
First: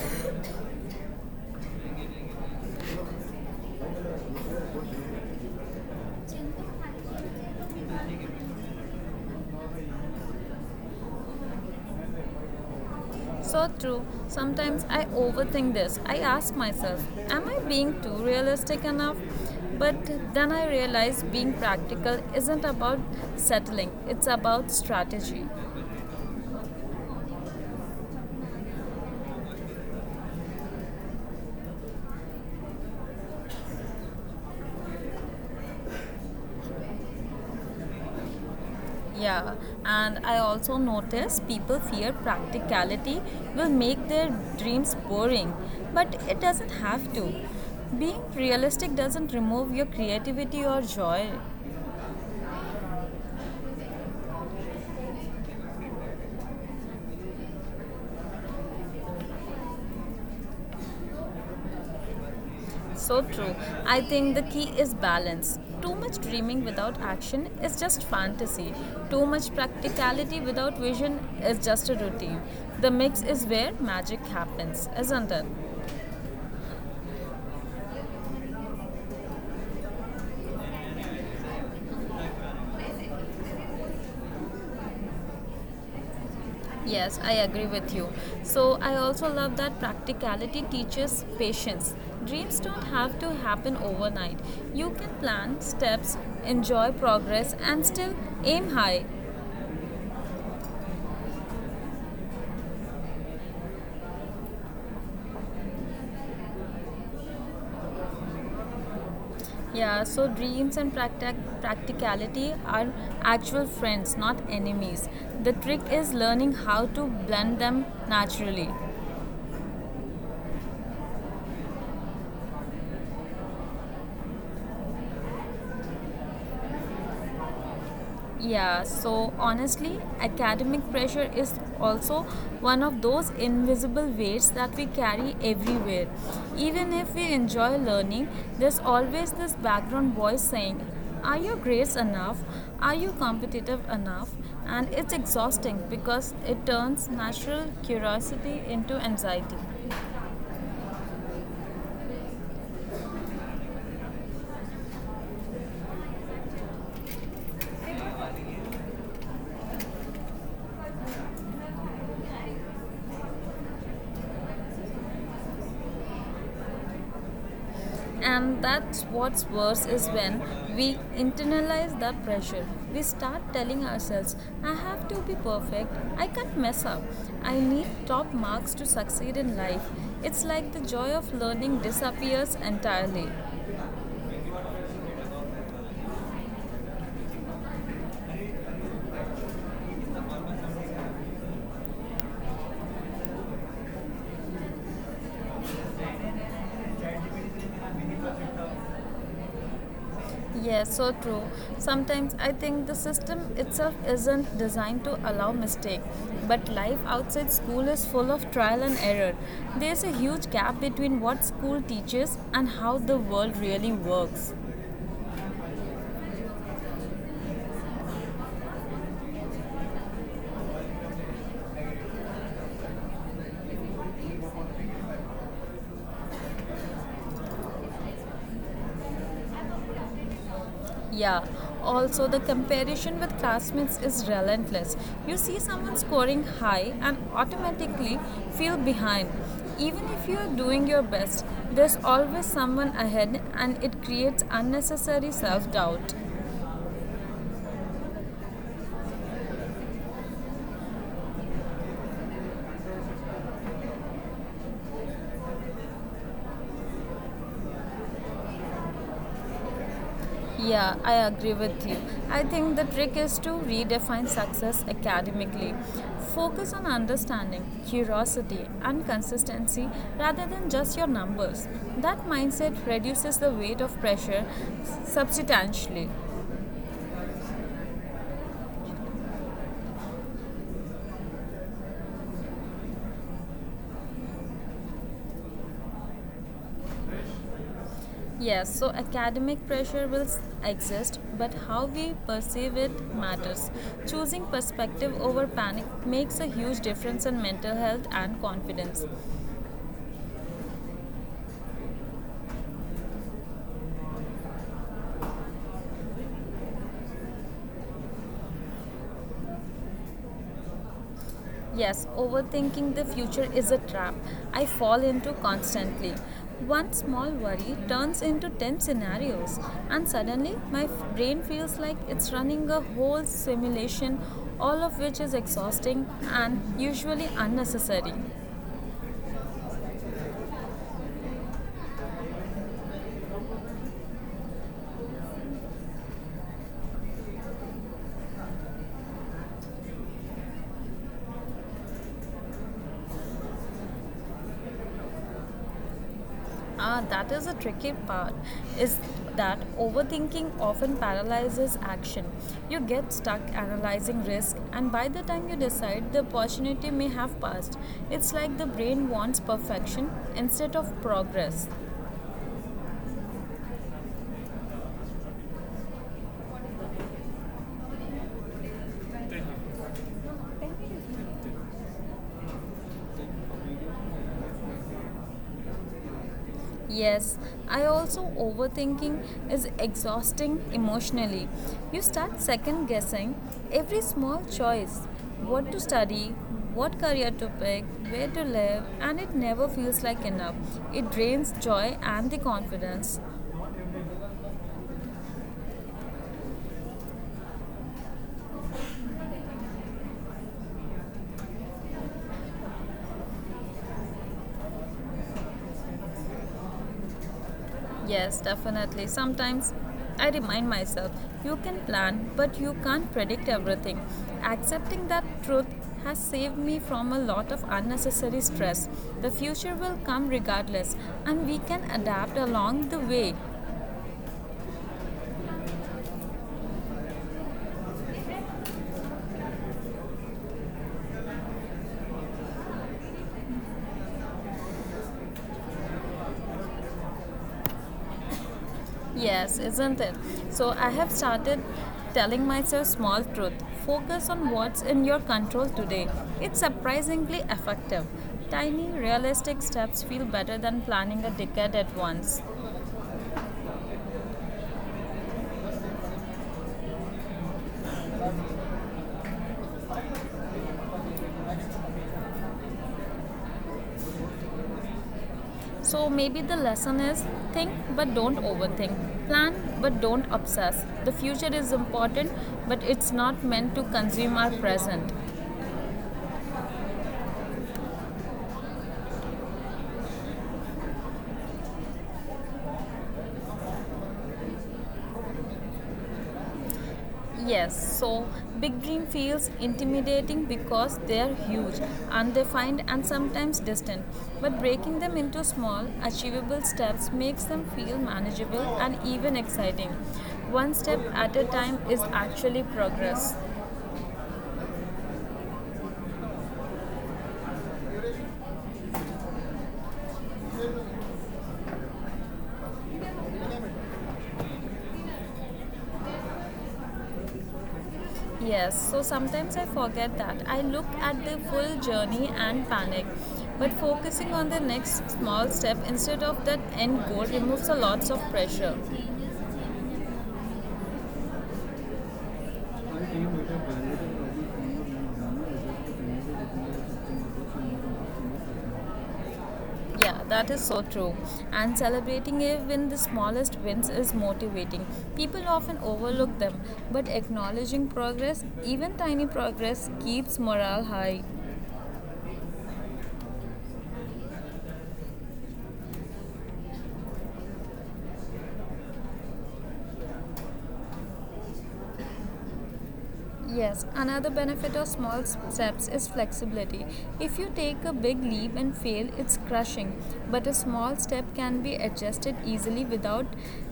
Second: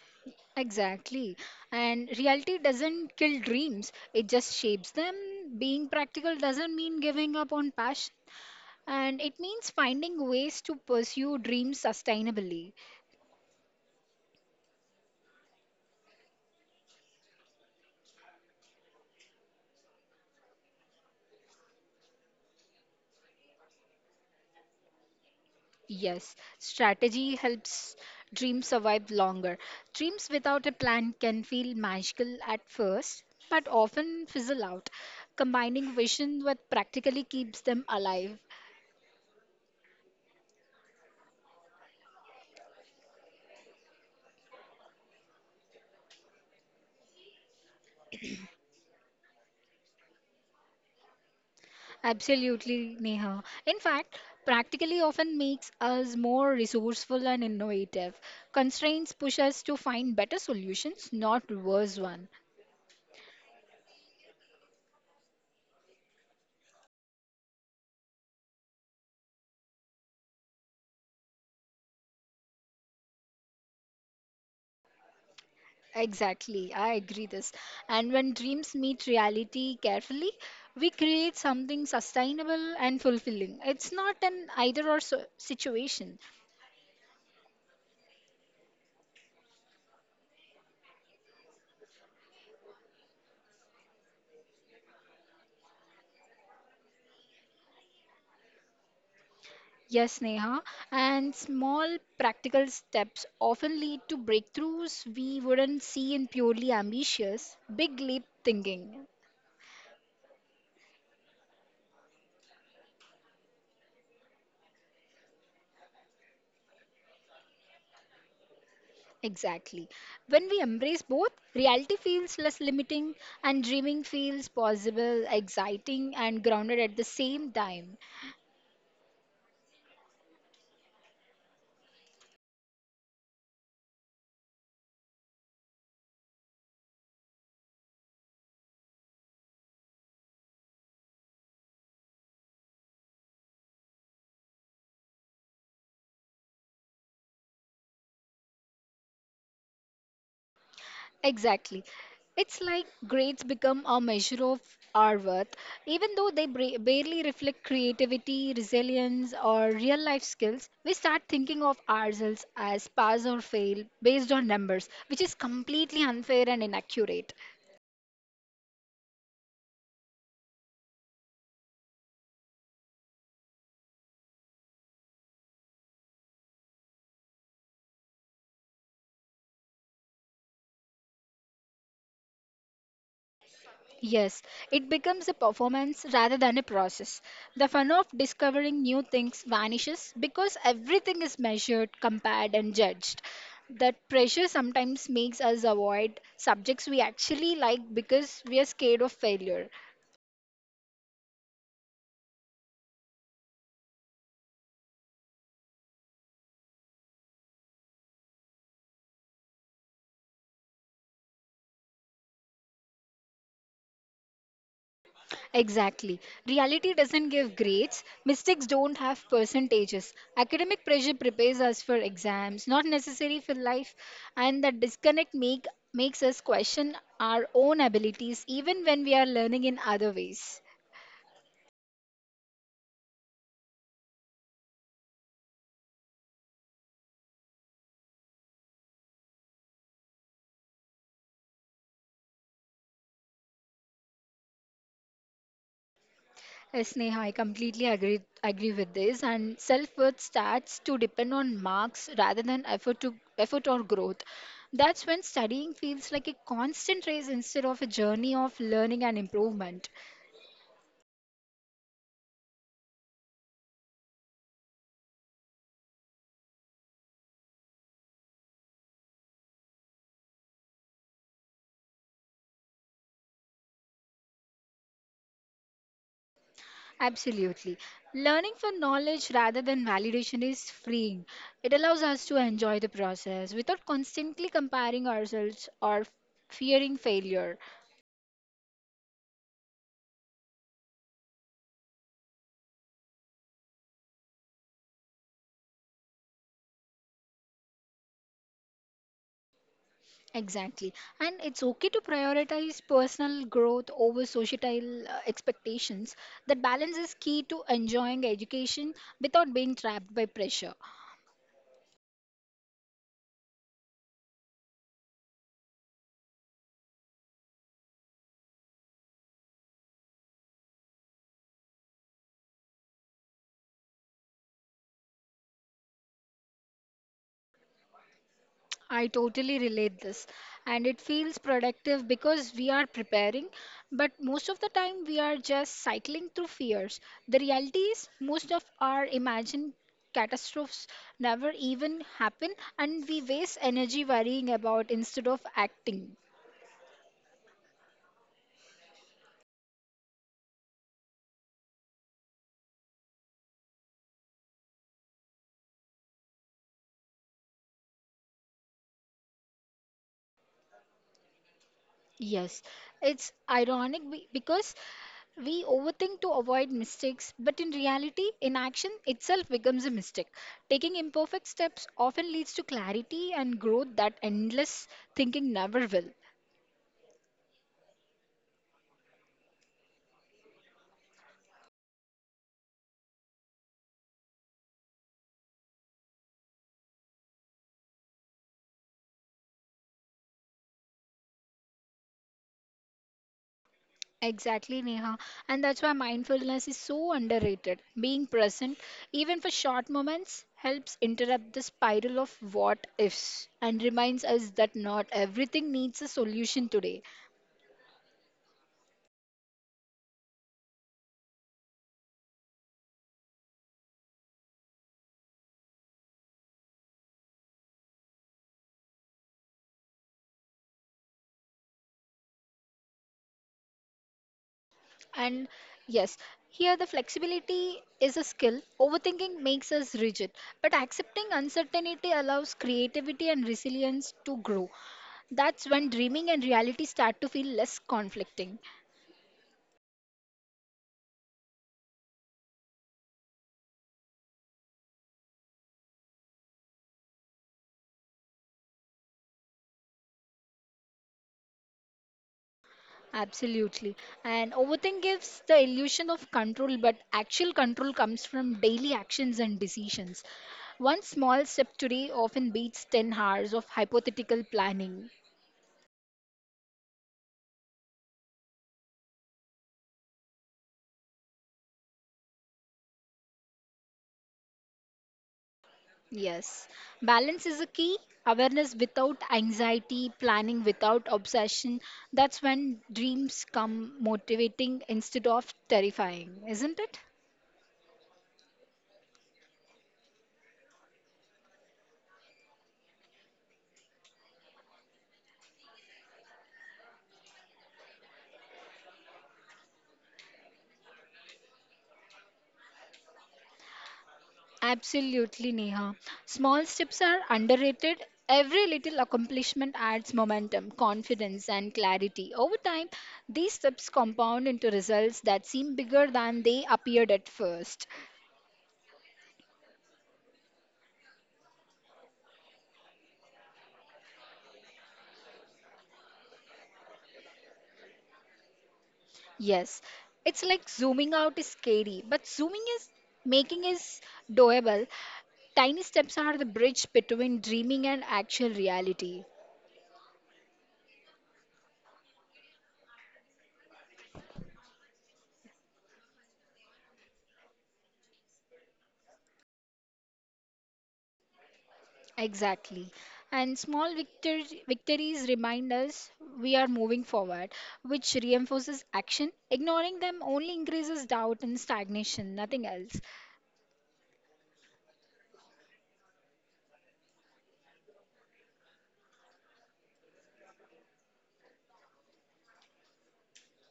S1: Exactly. And reality doesn't kill dreams, it just shapes them. Being practical doesn't mean giving up on passion, and it means finding ways to pursue dreams sustainably.
S2: So true. Sometimes I overthink this. I ask myself, am I being too realistic enough? But then I realize being practical isn't about settling, it's about strategy.
S1: Yes, strategy helps dreams survive longer. Dreams without a plan can feel magical at first, but often fizzle out. Combining vision with practically keeps them alive.
S2: Yeah, and I also notice people fear practicality will make their dreams boring, but it doesn't have to. Being realistic doesn't remove your creativity or joy.
S1: Absolutely, Neha. In fact, practically often makes us more resourceful and innovative. Constraints push us to find better solutions, not worse one.
S2: So true. I think the key is balance. Too much dreaming without action is just fantasy. Too much practicality without vision is just a routine. The mix is where magic happens, isn't it?
S1: Exactly, I agree this. And when dreams meet reality carefully, we create something sustainable and fulfilling. It's not an either or so situation.
S2: Yes, I agree with you. So, I also love that practicality teaches patience. Dreams don't have to happen overnight. You can plan steps, enjoy progress, and still aim high.
S1: Yes, Neha. And small practical steps often lead to breakthroughs we wouldn't see in purely ambitious, big leap thinking.
S2: Yeah, so dreams and practicality are actual friends, not enemies. The trick is learning how to blend them naturally.
S1: Exactly. When we embrace both, reality feels less limiting and dreaming feels possible, exciting, and grounded at the same time.
S2: Yeah, so honestly, academic pressure is also one of those invisible weights that we carry everywhere. Even if we enjoy learning, there's always this background voice saying, are your grades enough? Are you competitive enough? And it's exhausting because it turns natural curiosity into anxiety.
S1: Exactly. It's like grades become a measure of our worth, even though they barely reflect creativity, resilience, or real life skills. We start thinking of ourselves as pass or fail based on numbers, which is completely unfair and inaccurate.
S2: And that's what's worse is when we internalize that pressure. We start telling ourselves, I have to be perfect, I can't mess up, I need top marks to succeed in life. It's like the joy of learning disappears entirely.
S1: Yes, it becomes a performance rather than a process. The fun of discovering new things vanishes because everything is measured, compared, and judged. That pressure sometimes makes us avoid subjects we actually like because we are scared of failure.
S2: Yes, so true. Sometimes I think the system itself isn't designed to allow mistake, but life outside school is full of trial and error. There's a huge gap between what school teaches and how the world really works.
S1: Exactly. Reality doesn't give grades. Mistakes don't have percentages. Academic pressure prepares us for exams, not necessary for life, and that disconnect make makes us question our own abilities even when we are learning in other ways.
S2: Yeah, also the comparison with classmates is relentless. You see someone scoring high and automatically feel behind. Even if you are doing your best, there's always someone ahead and it creates unnecessary self doubt.
S1: Yes, Neha, I completely agree with this. And self-worth starts to depend on marks rather than effort or growth. That's when studying feels like a constant race instead of a journey of learning and improvement.
S2: Yeah, I agree with you. I think the trick is to redefine success academically. Focus on understanding, curiosity, and consistency rather than just your numbers. That mindset reduces the weight of pressure substantially.
S1: Absolutely. Learning for knowledge rather than validation is freeing. It allows us to enjoy the process without constantly comparing ourselves or fearing failure.
S2: Yes, so academic pressure will exist, but how we perceive it matters. Choosing perspective over panic makes a huge difference in mental health and confidence.
S1: Exactly. And it's okay to prioritize personal growth over societal expectations. That balance is key to enjoying education without being trapped by pressure.
S2: Yes, overthinking the future is a trap I fall into constantly. One small worry turns into 10 scenarios, and suddenly my brain feels like it's running a whole simulation, all of which is exhausting and usually unnecessary.
S1: I totally relate this and it feels productive because we are preparing but most of the time we are just cycling through fears. The reality is most of our imagined catastrophes never even happen and we waste energy worrying about instead of acting.
S2: Ah, that is a tricky part. Is that overthinking often paralyzes action. You get stuck analyzing risk, and by the time you decide, the opportunity may have passed. It's like the brain wants perfection instead of progress.
S1: Yes, it's ironic because we overthink to avoid mistakes, but in reality, inaction itself becomes a mistake. Taking imperfect steps often leads to clarity and growth that endless thinking never will.
S2: Yes, I also overthinking is exhausting emotionally. You start second guessing every small choice, what to study, what career to pick, where to live, and it never feels like enough. It drains joy and the confidence.
S1: Exactly, Neha. And that's why mindfulness is so underrated. Being present, even for short moments, helps interrupt the spiral of what ifs and reminds us that not everything needs a solution today.
S2: Yes, definitely. Sometimes I remind myself you can plan, but you can't predict everything. Accepting that truth has saved me from a lot of unnecessary stress. The future will come regardless, and we can adapt along the way.
S1: And yes, here the flexibility is a skill. Overthinking makes us rigid, but accepting uncertainty allows creativity and resilience to grow. That's when dreaming and reality start to feel less conflicting.
S2: Yes, isn't it? So I have started telling myself small truth. Focus on what's in your control today. It's surprisingly effective. Tiny, realistic steps feel better than planning a decade at once.
S1: Absolutely. And overthink gives the illusion of control, but actual control comes from daily actions and decisions. One small step today often beats 10 hours of hypothetical planning.
S2: So maybe the lesson is think but don't overthink. Plan but don't obsess. The future is important but it's not meant to consume our present.
S1: Yes, balance is a key. Awareness without anxiety, planning without obsession. That's when dreams come motivating instead of terrifying, isn't it?
S2: Yes, so big dream feels intimidating because they're huge, undefined and sometimes distant. But breaking them into small, achievable steps makes them feel manageable and even exciting. One step at a time is actually progress.
S1: Absolutely, Neha. Small steps are underrated. Every little accomplishment adds momentum, confidence, and clarity. Over time, these steps compound into results that seem bigger than they appeared at first.
S2: Yes, so sometimes I forget that. I look at the full journey and panic. But focusing on the next small step instead of that end goal removes a lots of pressure.
S1: Yes, it's like zooming out is scary, but zooming is doable. Tiny steps are the bridge between dreaming and actual reality.
S2: Yeah, that is so true. And celebrating even the smallest wins is motivating. People often overlook them, but acknowledging progress, even tiny progress, keeps morale high.
S1: Exactly. And small victories remind us we are moving forward, which reinforces action. Ignoring them only increases doubt and stagnation, nothing else.
S2: Yes, another benefit of small steps is flexibility. If you take a big leap and fail, it's crushing, but a small step can be adjusted easily without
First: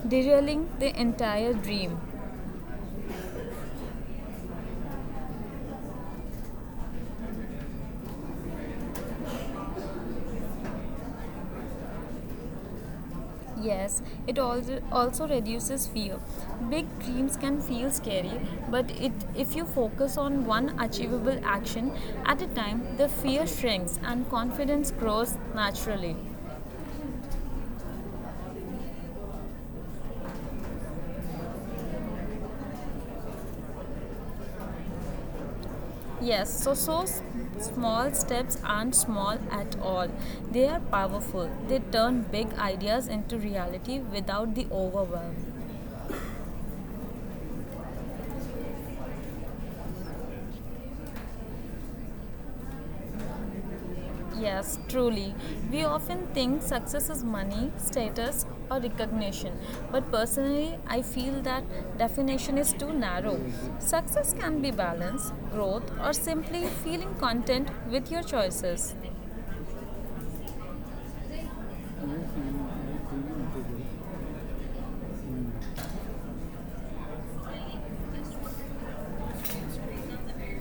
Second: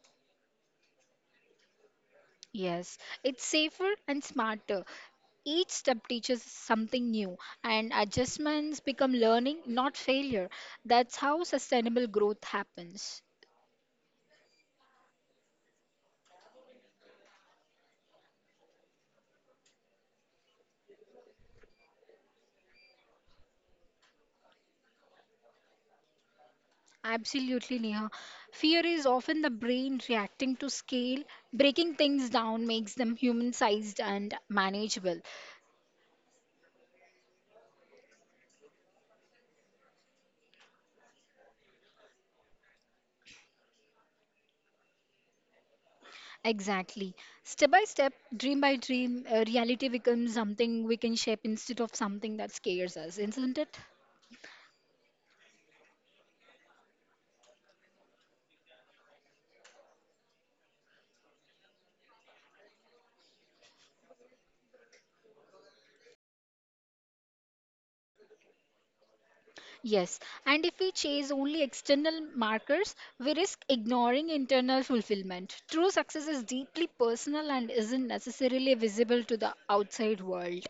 S2: derailing the entire dream.
S1: Yes, it's safer and smarter. Each step teaches something new, and adjustments become learning, not failure. That's how sustainable growth happens.
S2: Yes, it also reduces fear. Big dreams can feel scary, but it if you focus on one achievable action at a time, the fear shrinks and confidence grows naturally.
S1: Absolutely, Neha. Fear is often the brain reacting to scale. Breaking things down makes them human sized and manageable.
S2: Yes, so small steps aren't small at all. They are powerful. They turn big ideas into reality without the overwhelm.
S1: Exactly. Step by step, dream by dream, reality becomes something we can shape instead of something that scares us, isn't it?
S2: Yes, truly. We often think success is money, status, or recognition. But personally, I feel that definition is too narrow. Success can be balance, growth, or simply feeling content with your choices.
S1: Yes, and if we chase only external markers, we risk ignoring internal fulfillment. True success is deeply personal and isn't necessarily visible to the outside world.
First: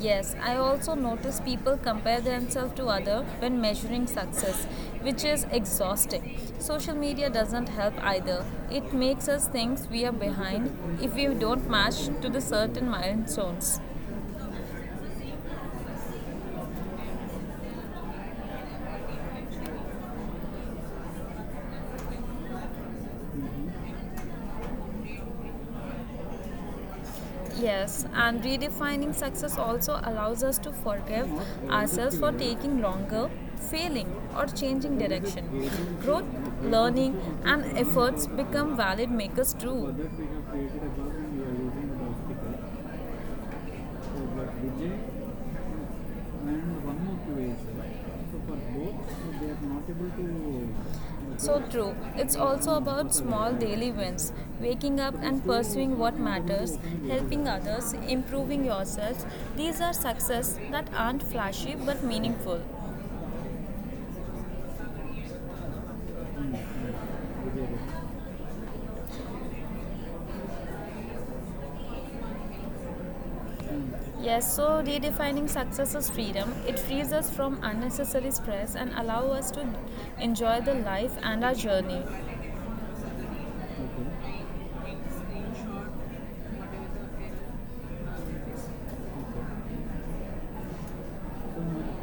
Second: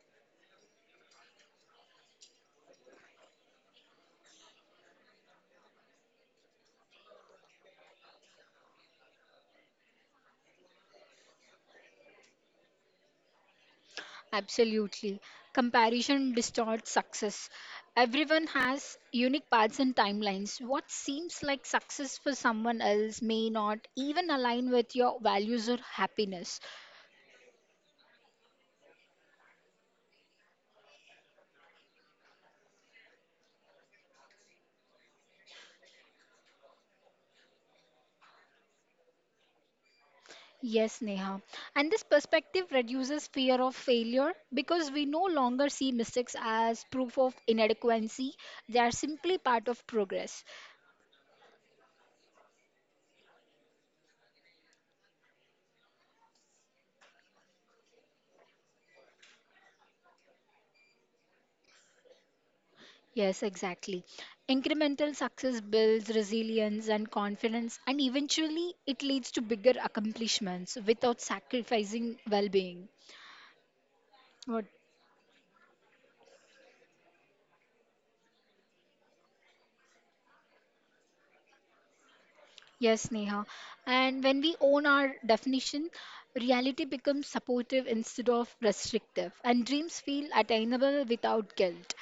S2: Yes, I also notice people compare themselves to other when measuring success, which is exhausting. Social media doesn't help either. It makes us think we are behind if we don't match to the certain milestones.
S1: Absolutely. Comparison distorts success. Everyone has unique paths and timelines. What seems like success for someone else may not even align with your values or happiness.
S2: Yes, and redefining success also allows us to forgive ourselves for taking longer, failing, or changing direction. Growth, learning, and efforts become valid makers too.
S1: Yes, Neha. And this perspective reduces fear of
S2: So
S1: failure
S2: but Vijay
S1: because we no longer see mistakes
S2: and
S1: as
S2: one more
S1: proof of
S2: QA.
S1: inadequacy.
S2: So for
S1: They are
S2: both, so
S1: simply
S2: they are
S1: part
S2: not
S1: of
S2: able
S1: progress.
S2: to. So true. It's also about small daily wins, waking up and pursuing what matters, helping others, improving yourself. These are success that aren't flashy but meaningful.
S1: Yes, exactly. Incremental success builds
S2: Hmm,
S1: resilience and
S2: hmm.
S1: confidence, and eventually it leads to bigger accomplishments without sacrificing well being.
S2: Yes, so redefining success as freedom. It frees us from unnecessary stress and allows us to enjoy the life and our journey.
S1: Yes, Neha. And when
S2: Okay.
S1: we own our definition, reality becomes supportive instead of restrictive, and dreams feel attainable without guilt.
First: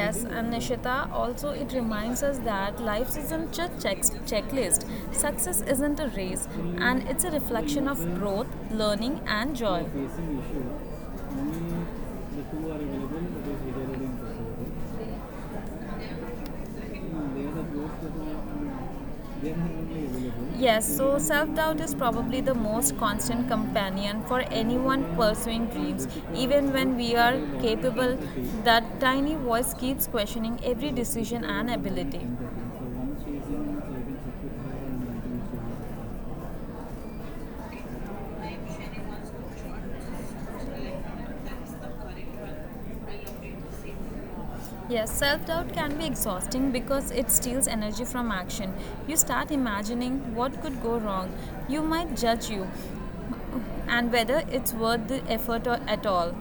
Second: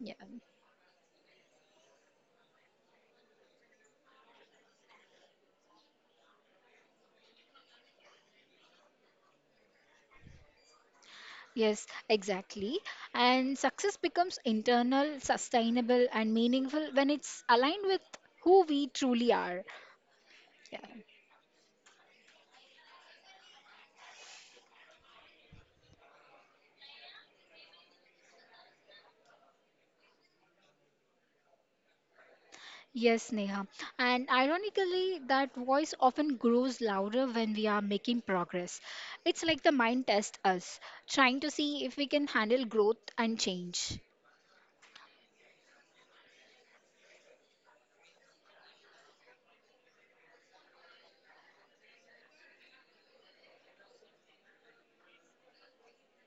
S1: Yeah.
S2: and Nishita, also it reminds us that life isn't just checks, checklist. Success isn't a race, and it's a reflection of growth, learning, and joy.
S1: Yes, exactly. And success becomes
S2: Really.
S1: internal, sustainable, and meaningful when it's aligned with who we truly are.
S2: Yes,
S1: Yeah.
S2: so self doubt is probably the most constant companion for anyone pursuing dreams. Even when we are capable, that tiny voice keeps questioning every decision and ability.
S1: Yes, Neha. And ironically, that voice often grows louder when we are making progress. It's like the mind tests us, trying to see if we can handle growth and change.
S2: Yes, self doubt can be exhausting because it steals energy from action. You start imagining what could go wrong. You might judge you, and whether it's worth the effort or at all.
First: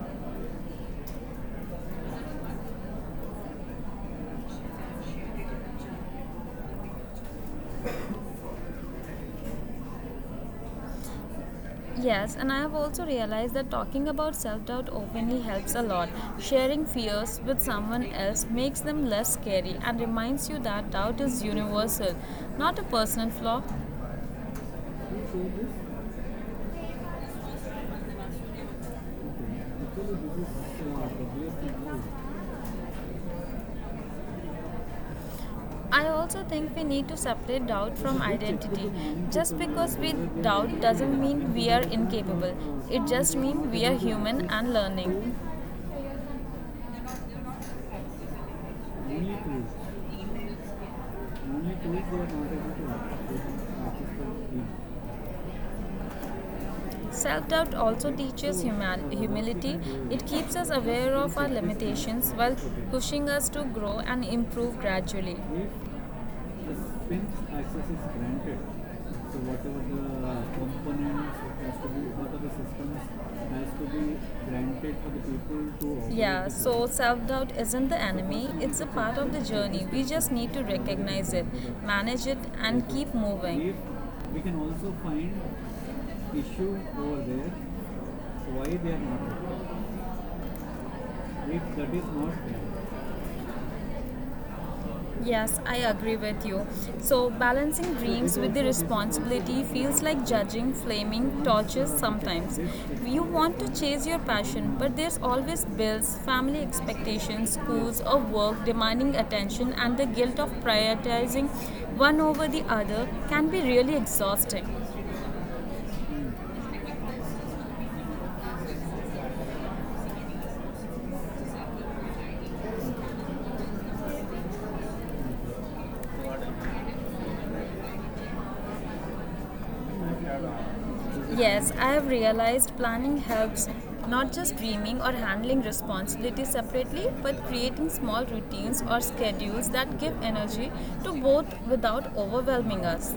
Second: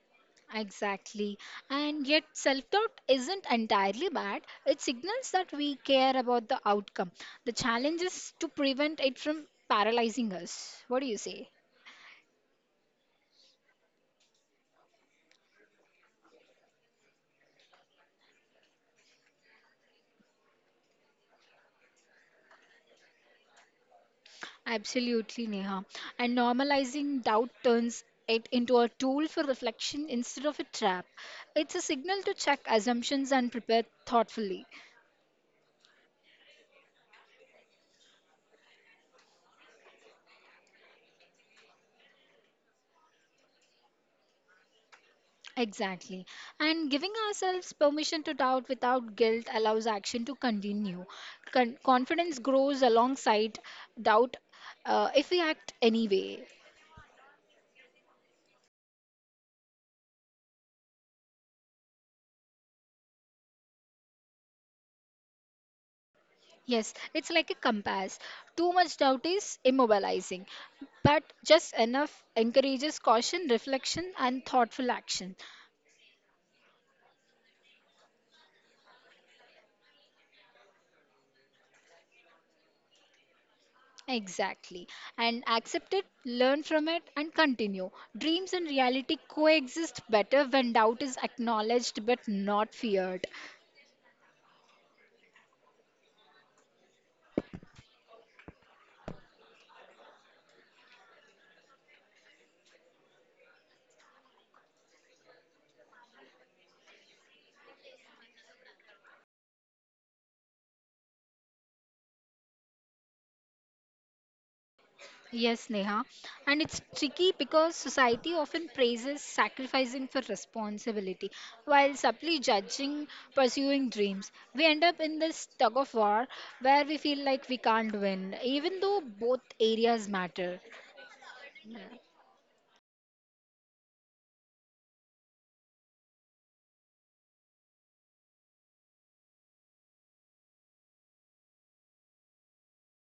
S1: Exactly. And yet, self doubt isn't entirely bad. It signals that we care about the outcome. The challenge is to prevent it from paralyzing us. What do you say?
S2: Yes, and I have also realized that talking about self doubt openly helps a lot. Sharing fears with someone else makes them less scary and reminds you that doubt is universal, not a personal flaw.
S1: Absolutely, Neha. And normalizing doubt turns it into a tool for reflection instead of a trap. It's a signal to check assumptions and prepare thoughtfully.
S2: I also think we need to separate doubt from identity. Just because we doubt doesn't mean we are incapable, it just means we are human and learning.
S1: Exactly. And giving ourselves permission to doubt without guilt allows action to continue. Confidence grows alongside doubt if we act anyway.
S2: Self doubt also teaches humility. It keeps us aware of our limitations while pushing us to grow and improve gradually. The
S1: Yes, it's like a
S2: fifth access is
S1: compass.
S2: granted.
S1: Too much doubt
S2: So
S1: is
S2: whatever the
S1: immobilizing, but
S2: components
S1: just
S2: has to be,
S1: enough
S2: whatever the
S1: encourages
S2: systems
S1: caution,
S2: has to be
S1: reflection, and thoughtful
S2: granted for the
S1: action.
S2: people to operate. Yeah, so self doubt isn't the enemy, it's a part of the journey. We just need to recognize it, manage it, and keep moving. If we can
S1: Exactly.
S2: also find
S1: And accept it, learn
S2: issue
S1: from it,
S2: over
S1: and
S2: there,
S1: continue. Dreams and
S2: why they are
S1: reality
S2: not there.
S1: coexist better when doubt is
S2: If that is
S1: acknowledged but
S2: not there,
S1: not feared.
S2: yes, I agree with you. So, balancing dreams with the responsibility feels like judging flaming torches sometimes. You want to chase your passion, but there's always bills, family expectations, schools, or work demanding attention, and the guilt of prioritizing one over the other can be really exhausting.
S1: Yes, Neha. And it's tricky because society often praises sacrificing for responsibility while subtly judging pursuing dreams. We end up in this tug of war where we feel like we can't win, even though both areas matter.
S2: Yes, I have realized planning helps not just dreaming or handling responsibilities separately, but creating small routines or schedules that give energy to both without overwhelming us.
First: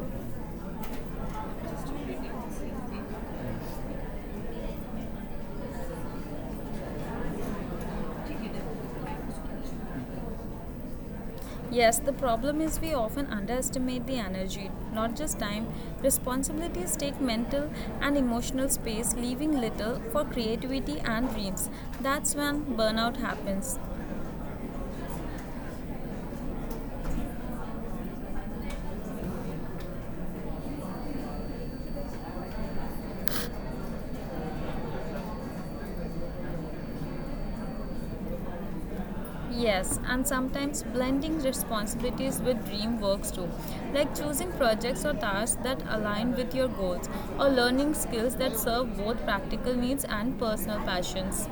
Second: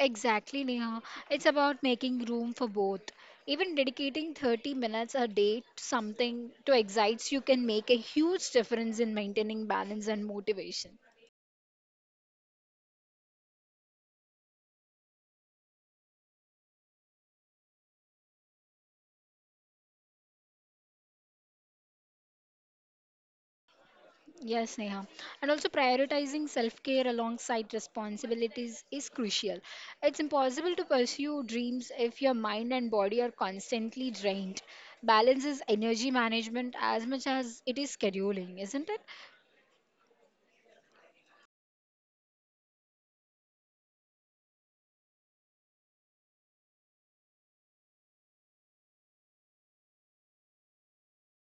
S1: Exactly, Neha. It's about making room for both. Even dedicating 30 minutes a day to something to excites you can make a huge difference in maintaining balance and motivation.
S2: Yes, the problem is we often underestimate the energy, not just time. Responsibilities take mental and emotional space, leaving little for creativity and dreams. That's when burnout happens.
S1: Yes, Neha. And also, prioritizing self care alongside responsibilities is crucial. It's impossible to pursue dreams if your mind and body are constantly drained. Balance is energy management as much as it is scheduling, isn't it?
S2: Yes, and sometimes blending responsibilities with dream works too, like choosing projects or tasks that align with your goals or learning skills that serve both practical needs and personal passions.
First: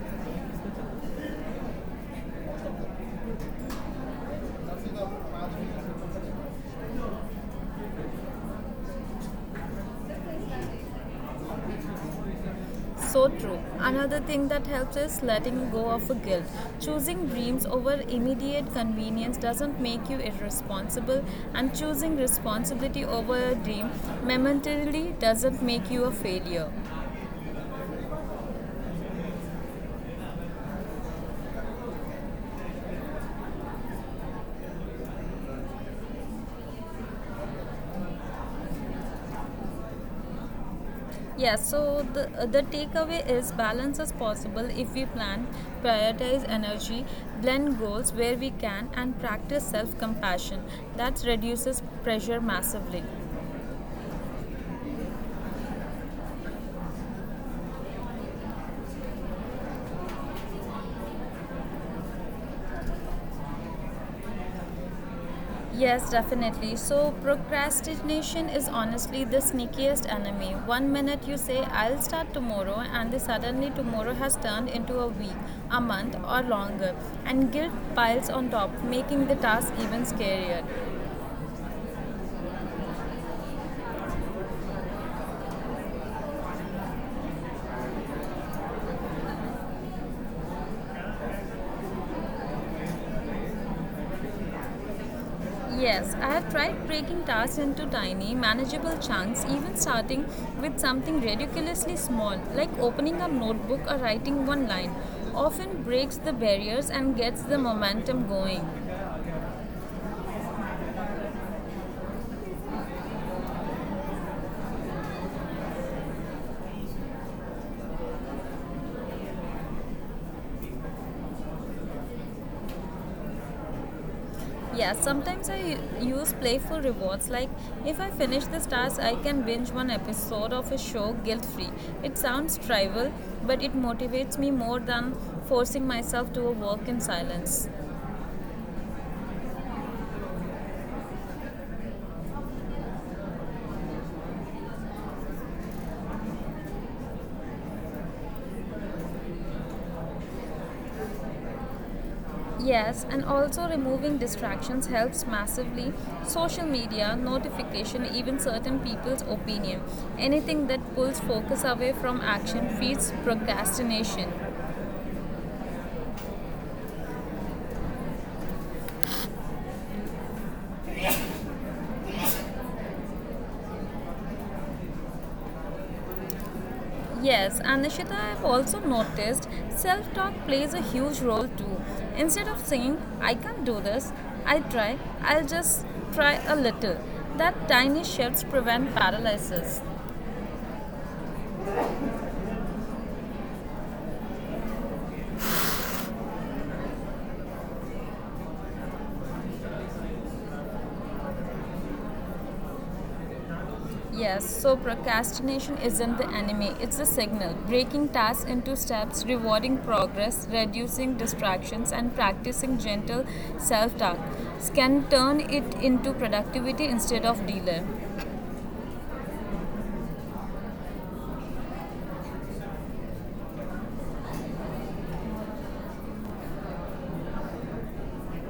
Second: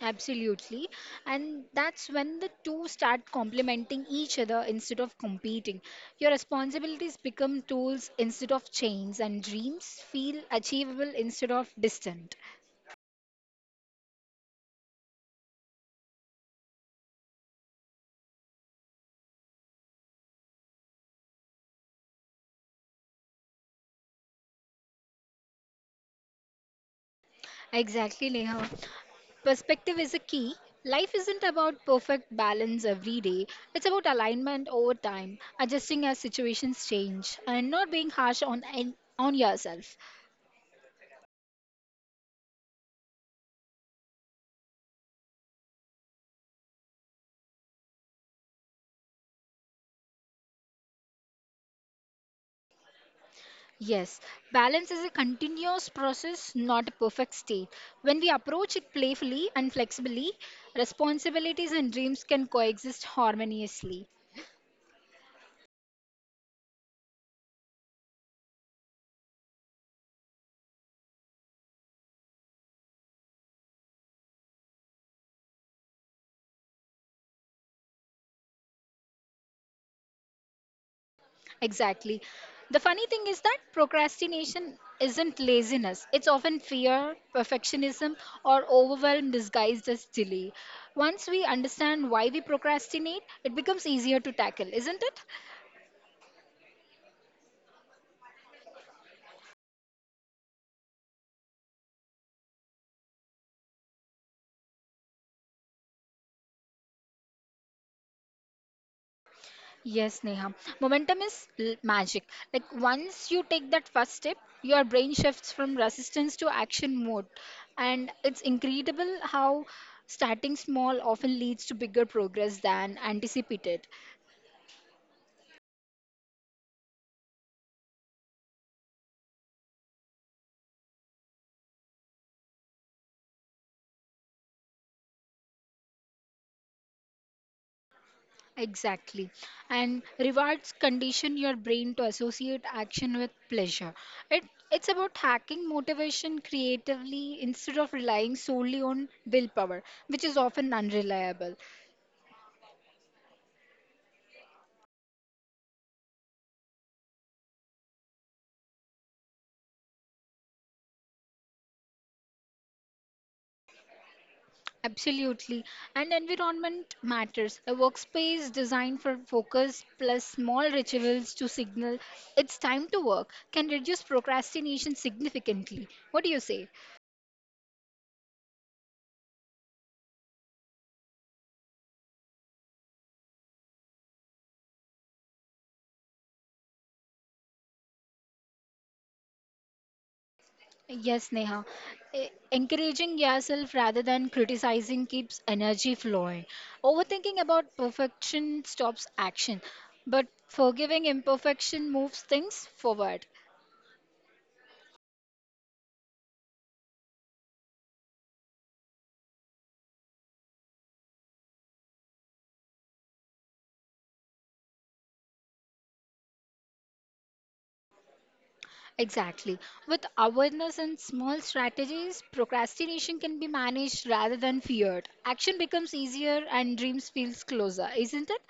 S1: Absolutely. And that's when the two start complementing each other instead of competing. Your responsibilities become tools instead of chains, and dreams feel achievable instead of distant.
S2: So true. Another thing that helps is letting go of a guilt. Choosing dreams over immediate convenience doesn't make you irresponsible, and choosing responsibility over a dream momentarily doesn't make you a failure.
S1: Exactly, Neha. Perspective is a key. Life isn't about perfect balance every day. It's about alignment over time, adjusting as situations change, and not being harsh on on yourself.
S2: Yeah, so the takeaway is balance is possible if we plan, prioritize energy, blend goals where we can, and practice self compassion. That reduces pressure massively.
S1: Yes, balance is a continuous process, not a perfect state. When we approach it playfully and flexibly, responsibilities and dreams can coexist harmoniously.
S2: Yes, definitely. So, procrastination is honestly the sneakiest enemy. One minute you say, I'll start tomorrow, and then suddenly tomorrow has turned into a week, a month, or longer. And guilt piles on top, making the task even scarier.
S1: Exactly. The funny thing is that procrastination isn't laziness. It's often fear, perfectionism, or overwhelm disguised as delay. Once we understand why we procrastinate, it becomes easier to tackle, isn't it?
S2: Yes, I have tried breaking tasks into tiny, manageable chunks, even starting with something ridiculously small, like opening a notebook or writing one line, often breaks the barriers and gets the momentum going.
S1: Yes, Neha. Momentum is magic. Like once you take that first step, your brain shifts from resistance to action mode. And it's incredible how starting small often leads to bigger progress than anticipated.
S2: Yeah, sometimes I use playful rewards like if I finish this task, I can binge one episode of a show guilt free. It sounds trivial, but it motivates me more than forcing myself to a work in silence.
S1: Exactly. And rewards condition your brain to associate action with pleasure. It, it's about hacking motivation creatively instead of relying solely on willpower, which is often unreliable.
S2: Yes, and also removing distractions helps massively. Social media, notification, even certain people's opinion. Anything that pulls focus away from action feeds procrastination.
S1: Absolutely. And environment matters. A workspace designed for focus plus small rituals to signal it's time to work can reduce procrastination significantly. What do you say?
S2: Yes, and Nishita, I've also noticed self talk plays a huge role too. Instead of saying, I can't do this, I try, I'll just try a little. That tiny shifts prevent paralysis.
S1: Yes, Neha. Encouraging yourself rather than criticizing keeps energy flowing. Overthinking about perfection stops action, but forgiving imperfection moves things forward.
S2: Yes, so procrastination isn't the enemy, it's a signal. Breaking tasks into steps, rewarding progress, reducing distractions, and practicing gentle self talk can turn it into productivity instead of delay.
S1: Exactly. With awareness and small strategies, procrastination can be managed rather than feared. Action becomes easier and dreams feels closer, isn't it?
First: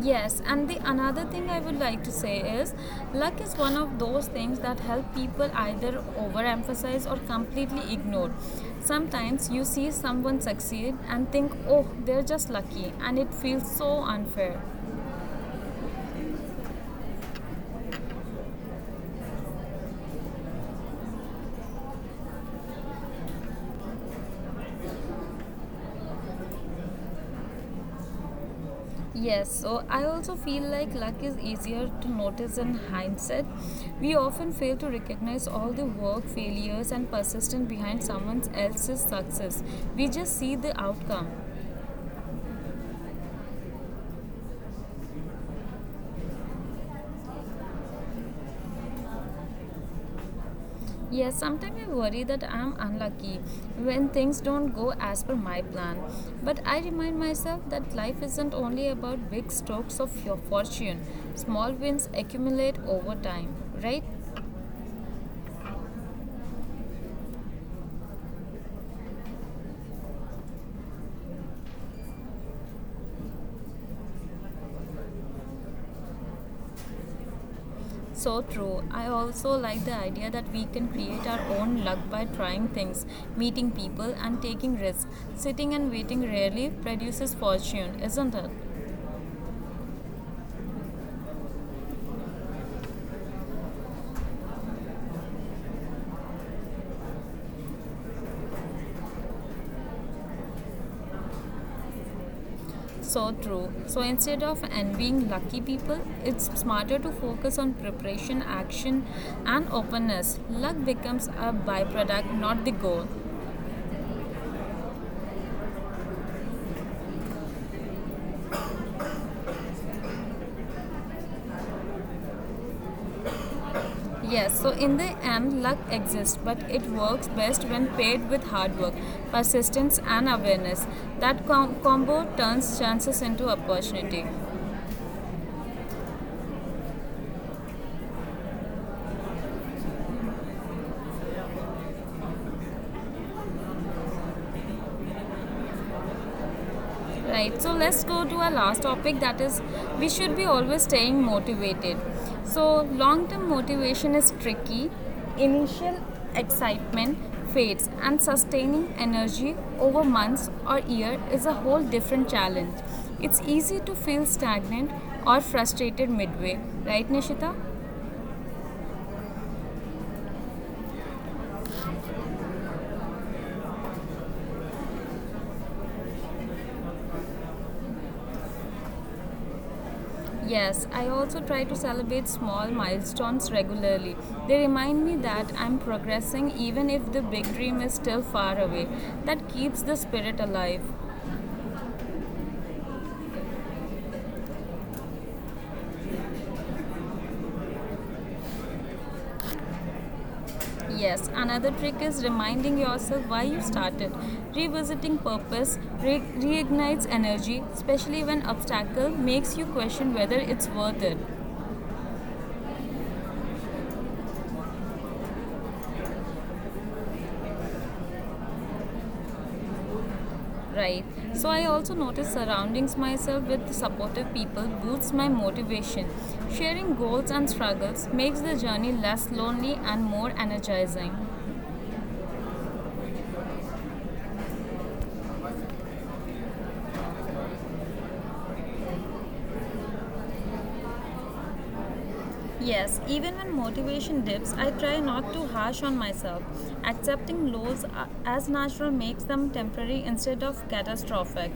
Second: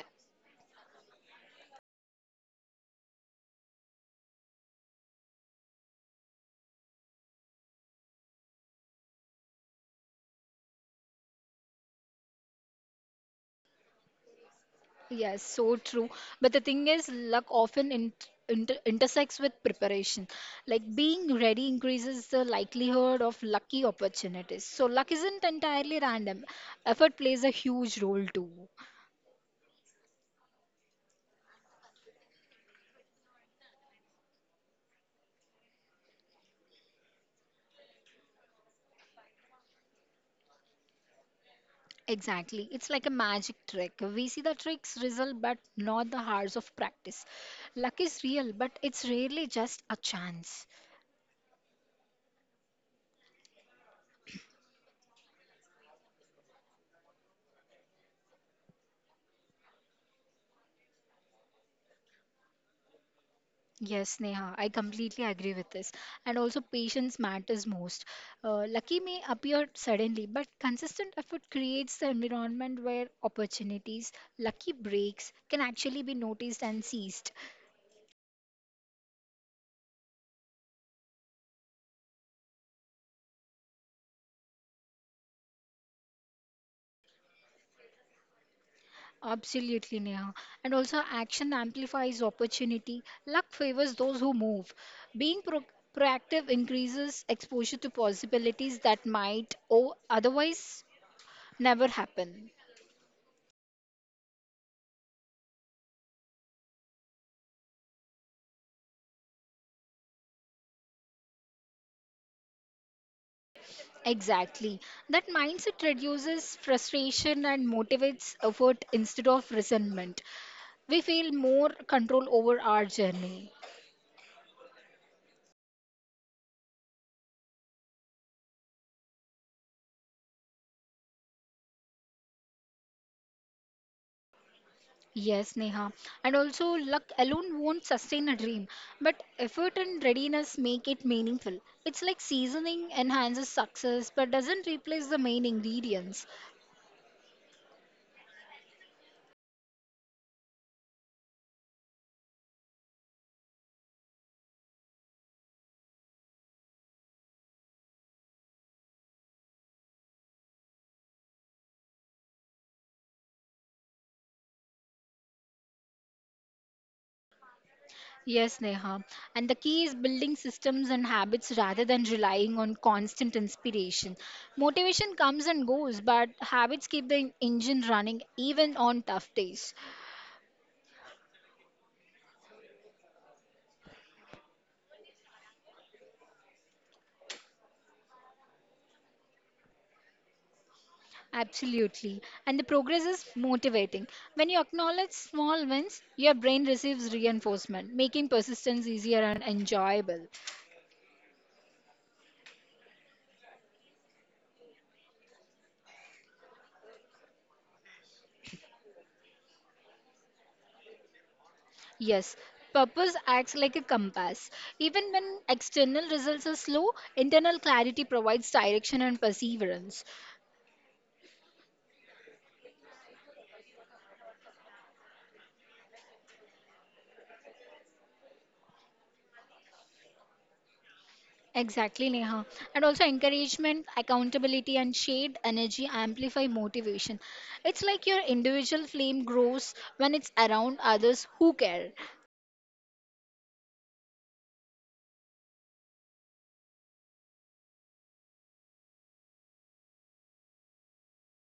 S2: Yes, and the another thing I would like to say is luck is one of those things that help people either overemphasize or completely ignore. Sometimes you see someone succeed and think, oh, they're just lucky, and it feels so unfair.
S1: Yes, so true. But the thing is, luck often intersects with preparation. Like being ready increases the likelihood of lucky opportunities. So, luck isn't entirely random, effort plays a huge role too.
S2: Yes, so I also feel like luck is easier to notice in hindsight. We often fail to recognize all the work, failures, and persistence behind someone else's success. We just see the outcome.
S1: Exactly. It's like a magic trick. We see the tricks result, but not the hours of practice. Luck is real, but it's rarely just a chance.
S2: Yes, sometimes I worry that I'm unlucky when things don't go as per my plan. But I remind myself that life isn't only about big strokes of your fortune, small wins accumulate over time, right?
S1: Yes, Neha, I completely agree with this. And also, patience matters most. Lucky may appear suddenly, but consistent effort creates the environment where opportunities, lucky breaks, can actually be noticed and seized.
S2: So true. I also like the idea that we can create our own luck by trying things, meeting people, and taking risks. Sitting and waiting rarely produces fortune, isn't it?
S1: Absolutely, Neha. And also, action amplifies opportunity. Luck favors those who move. Being proactive increases exposure to possibilities that might o otherwise never happen.
S2: So true. So instead of envying lucky people, it's smarter to focus on preparation, action, and openness. Luck becomes a byproduct, not the goal.
S1: Exactly. That mindset reduces frustration and motivates effort instead of resentment. We feel more control over our journey.
S2: Yes, so in the end, luck exists, but it works best when paired with hard work, persistence, and awareness. That combo turns chances into opportunity.
S1: Yes, Neha. And also, luck alone won't sustain a dream, but effort and readiness make it meaningful. It's like seasoning enhances success but doesn't replace the main ingredients.
S2: Right, so let's go to our last topic, that is, we should be always staying motivated. So, long term motivation is tricky, initial excitement fades, and sustaining energy over months or year is a whole different challenge. It's easy to feel stagnant or frustrated midway, right, Nishita?
S1: Yes, Neha. And the key is building systems and habits rather than relying on constant inspiration. Motivation comes and goes, but habits keep the engine running even on tough days.
S2: Yes, I also try to celebrate small milestones regularly. They remind me that I'm progressing even if the big dream is still far away. That keeps the spirit alive.
S1: Absolutely. And the progress is motivating. When you acknowledge small wins, your brain receives reinforcement, making persistence easier and enjoyable.
S2: Yes, another trick is reminding yourself why you started. Revisiting purpose reignites energy, especially when obstacle makes you question whether it's worth it.
S1: Yes. Purpose acts like a compass. Even when external results are slow, internal clarity provides direction and perseverance.
S2: Right. So I also notice surroundings myself with supportive people boosts my motivation. Sharing goals and struggles makes the journey less lonely and more energizing.
S1: Exactly, Neha. And also, encouragement, accountability, and shared energy amplify motivation. It's like your individual flame grows when it's around others who care.
S2: Yes, even when motivation dips, I try not to harsh on myself. Accepting lows as natural makes them temporary instead of catastrophic.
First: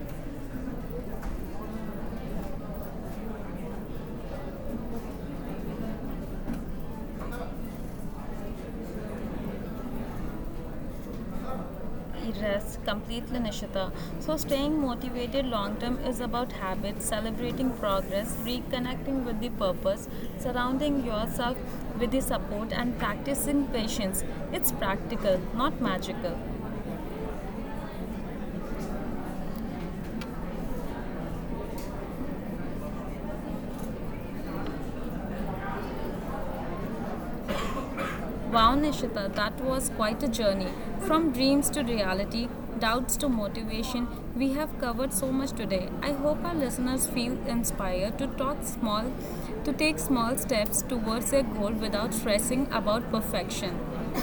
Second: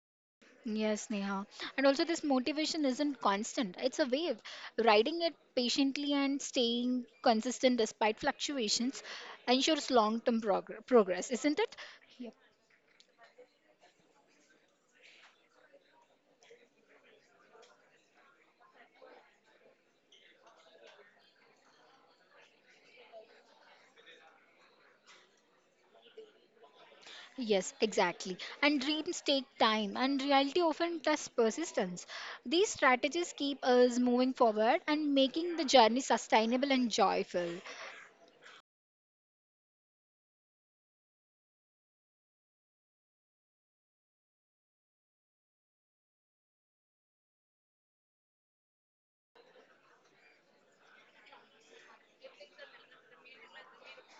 S1: Yes, Neha. And also, this motivation isn't constant, it's a wave. Riding it patiently and staying consistent despite fluctuations ensures long term progress, isn't it? Yeah.
S2: Rest completely, Nishita. So staying motivated long term is about habits, celebrating progress, reconnecting with the purpose, surrounding yourself with the support, and practicing patience. It's practical, not magical.
S1: Yes, exactly. And dreams take time, and reality often tests persistence. These strategies keep us moving forward and making the journey sustainable and joyful.
S2: Wow, Nishita, that was quite a journey. From dreams to reality, doubts to motivation, we have covered so much today. I hope our listeners feel inspired to talk small, to take small steps towards their goal without stressing about perfection.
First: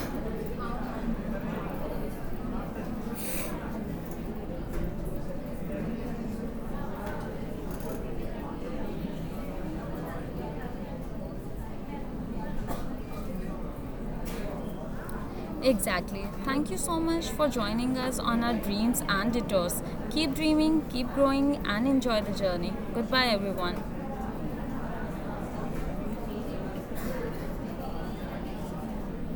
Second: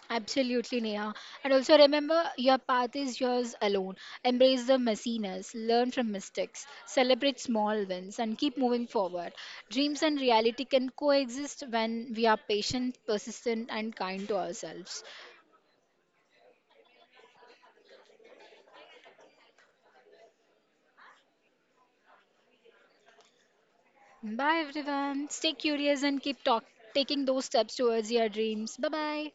S1: Absolutely, Neha. And also remember, your path is yours alone. Embrace the messiness, learn from mistakes, celebrate small wins, and keep moving forward. Dreams and reality can coexist when we are patient, persistent, and kind to ourselves.
S2: Exactly. Thank you so much for joining us on our dreams and detours. Keep dreaming, keep growing, and enjoy the journey. Goodbye, everyone.
S1: Bye everyone. Stay curious and keep taking those steps towards your dreams. Bye bye.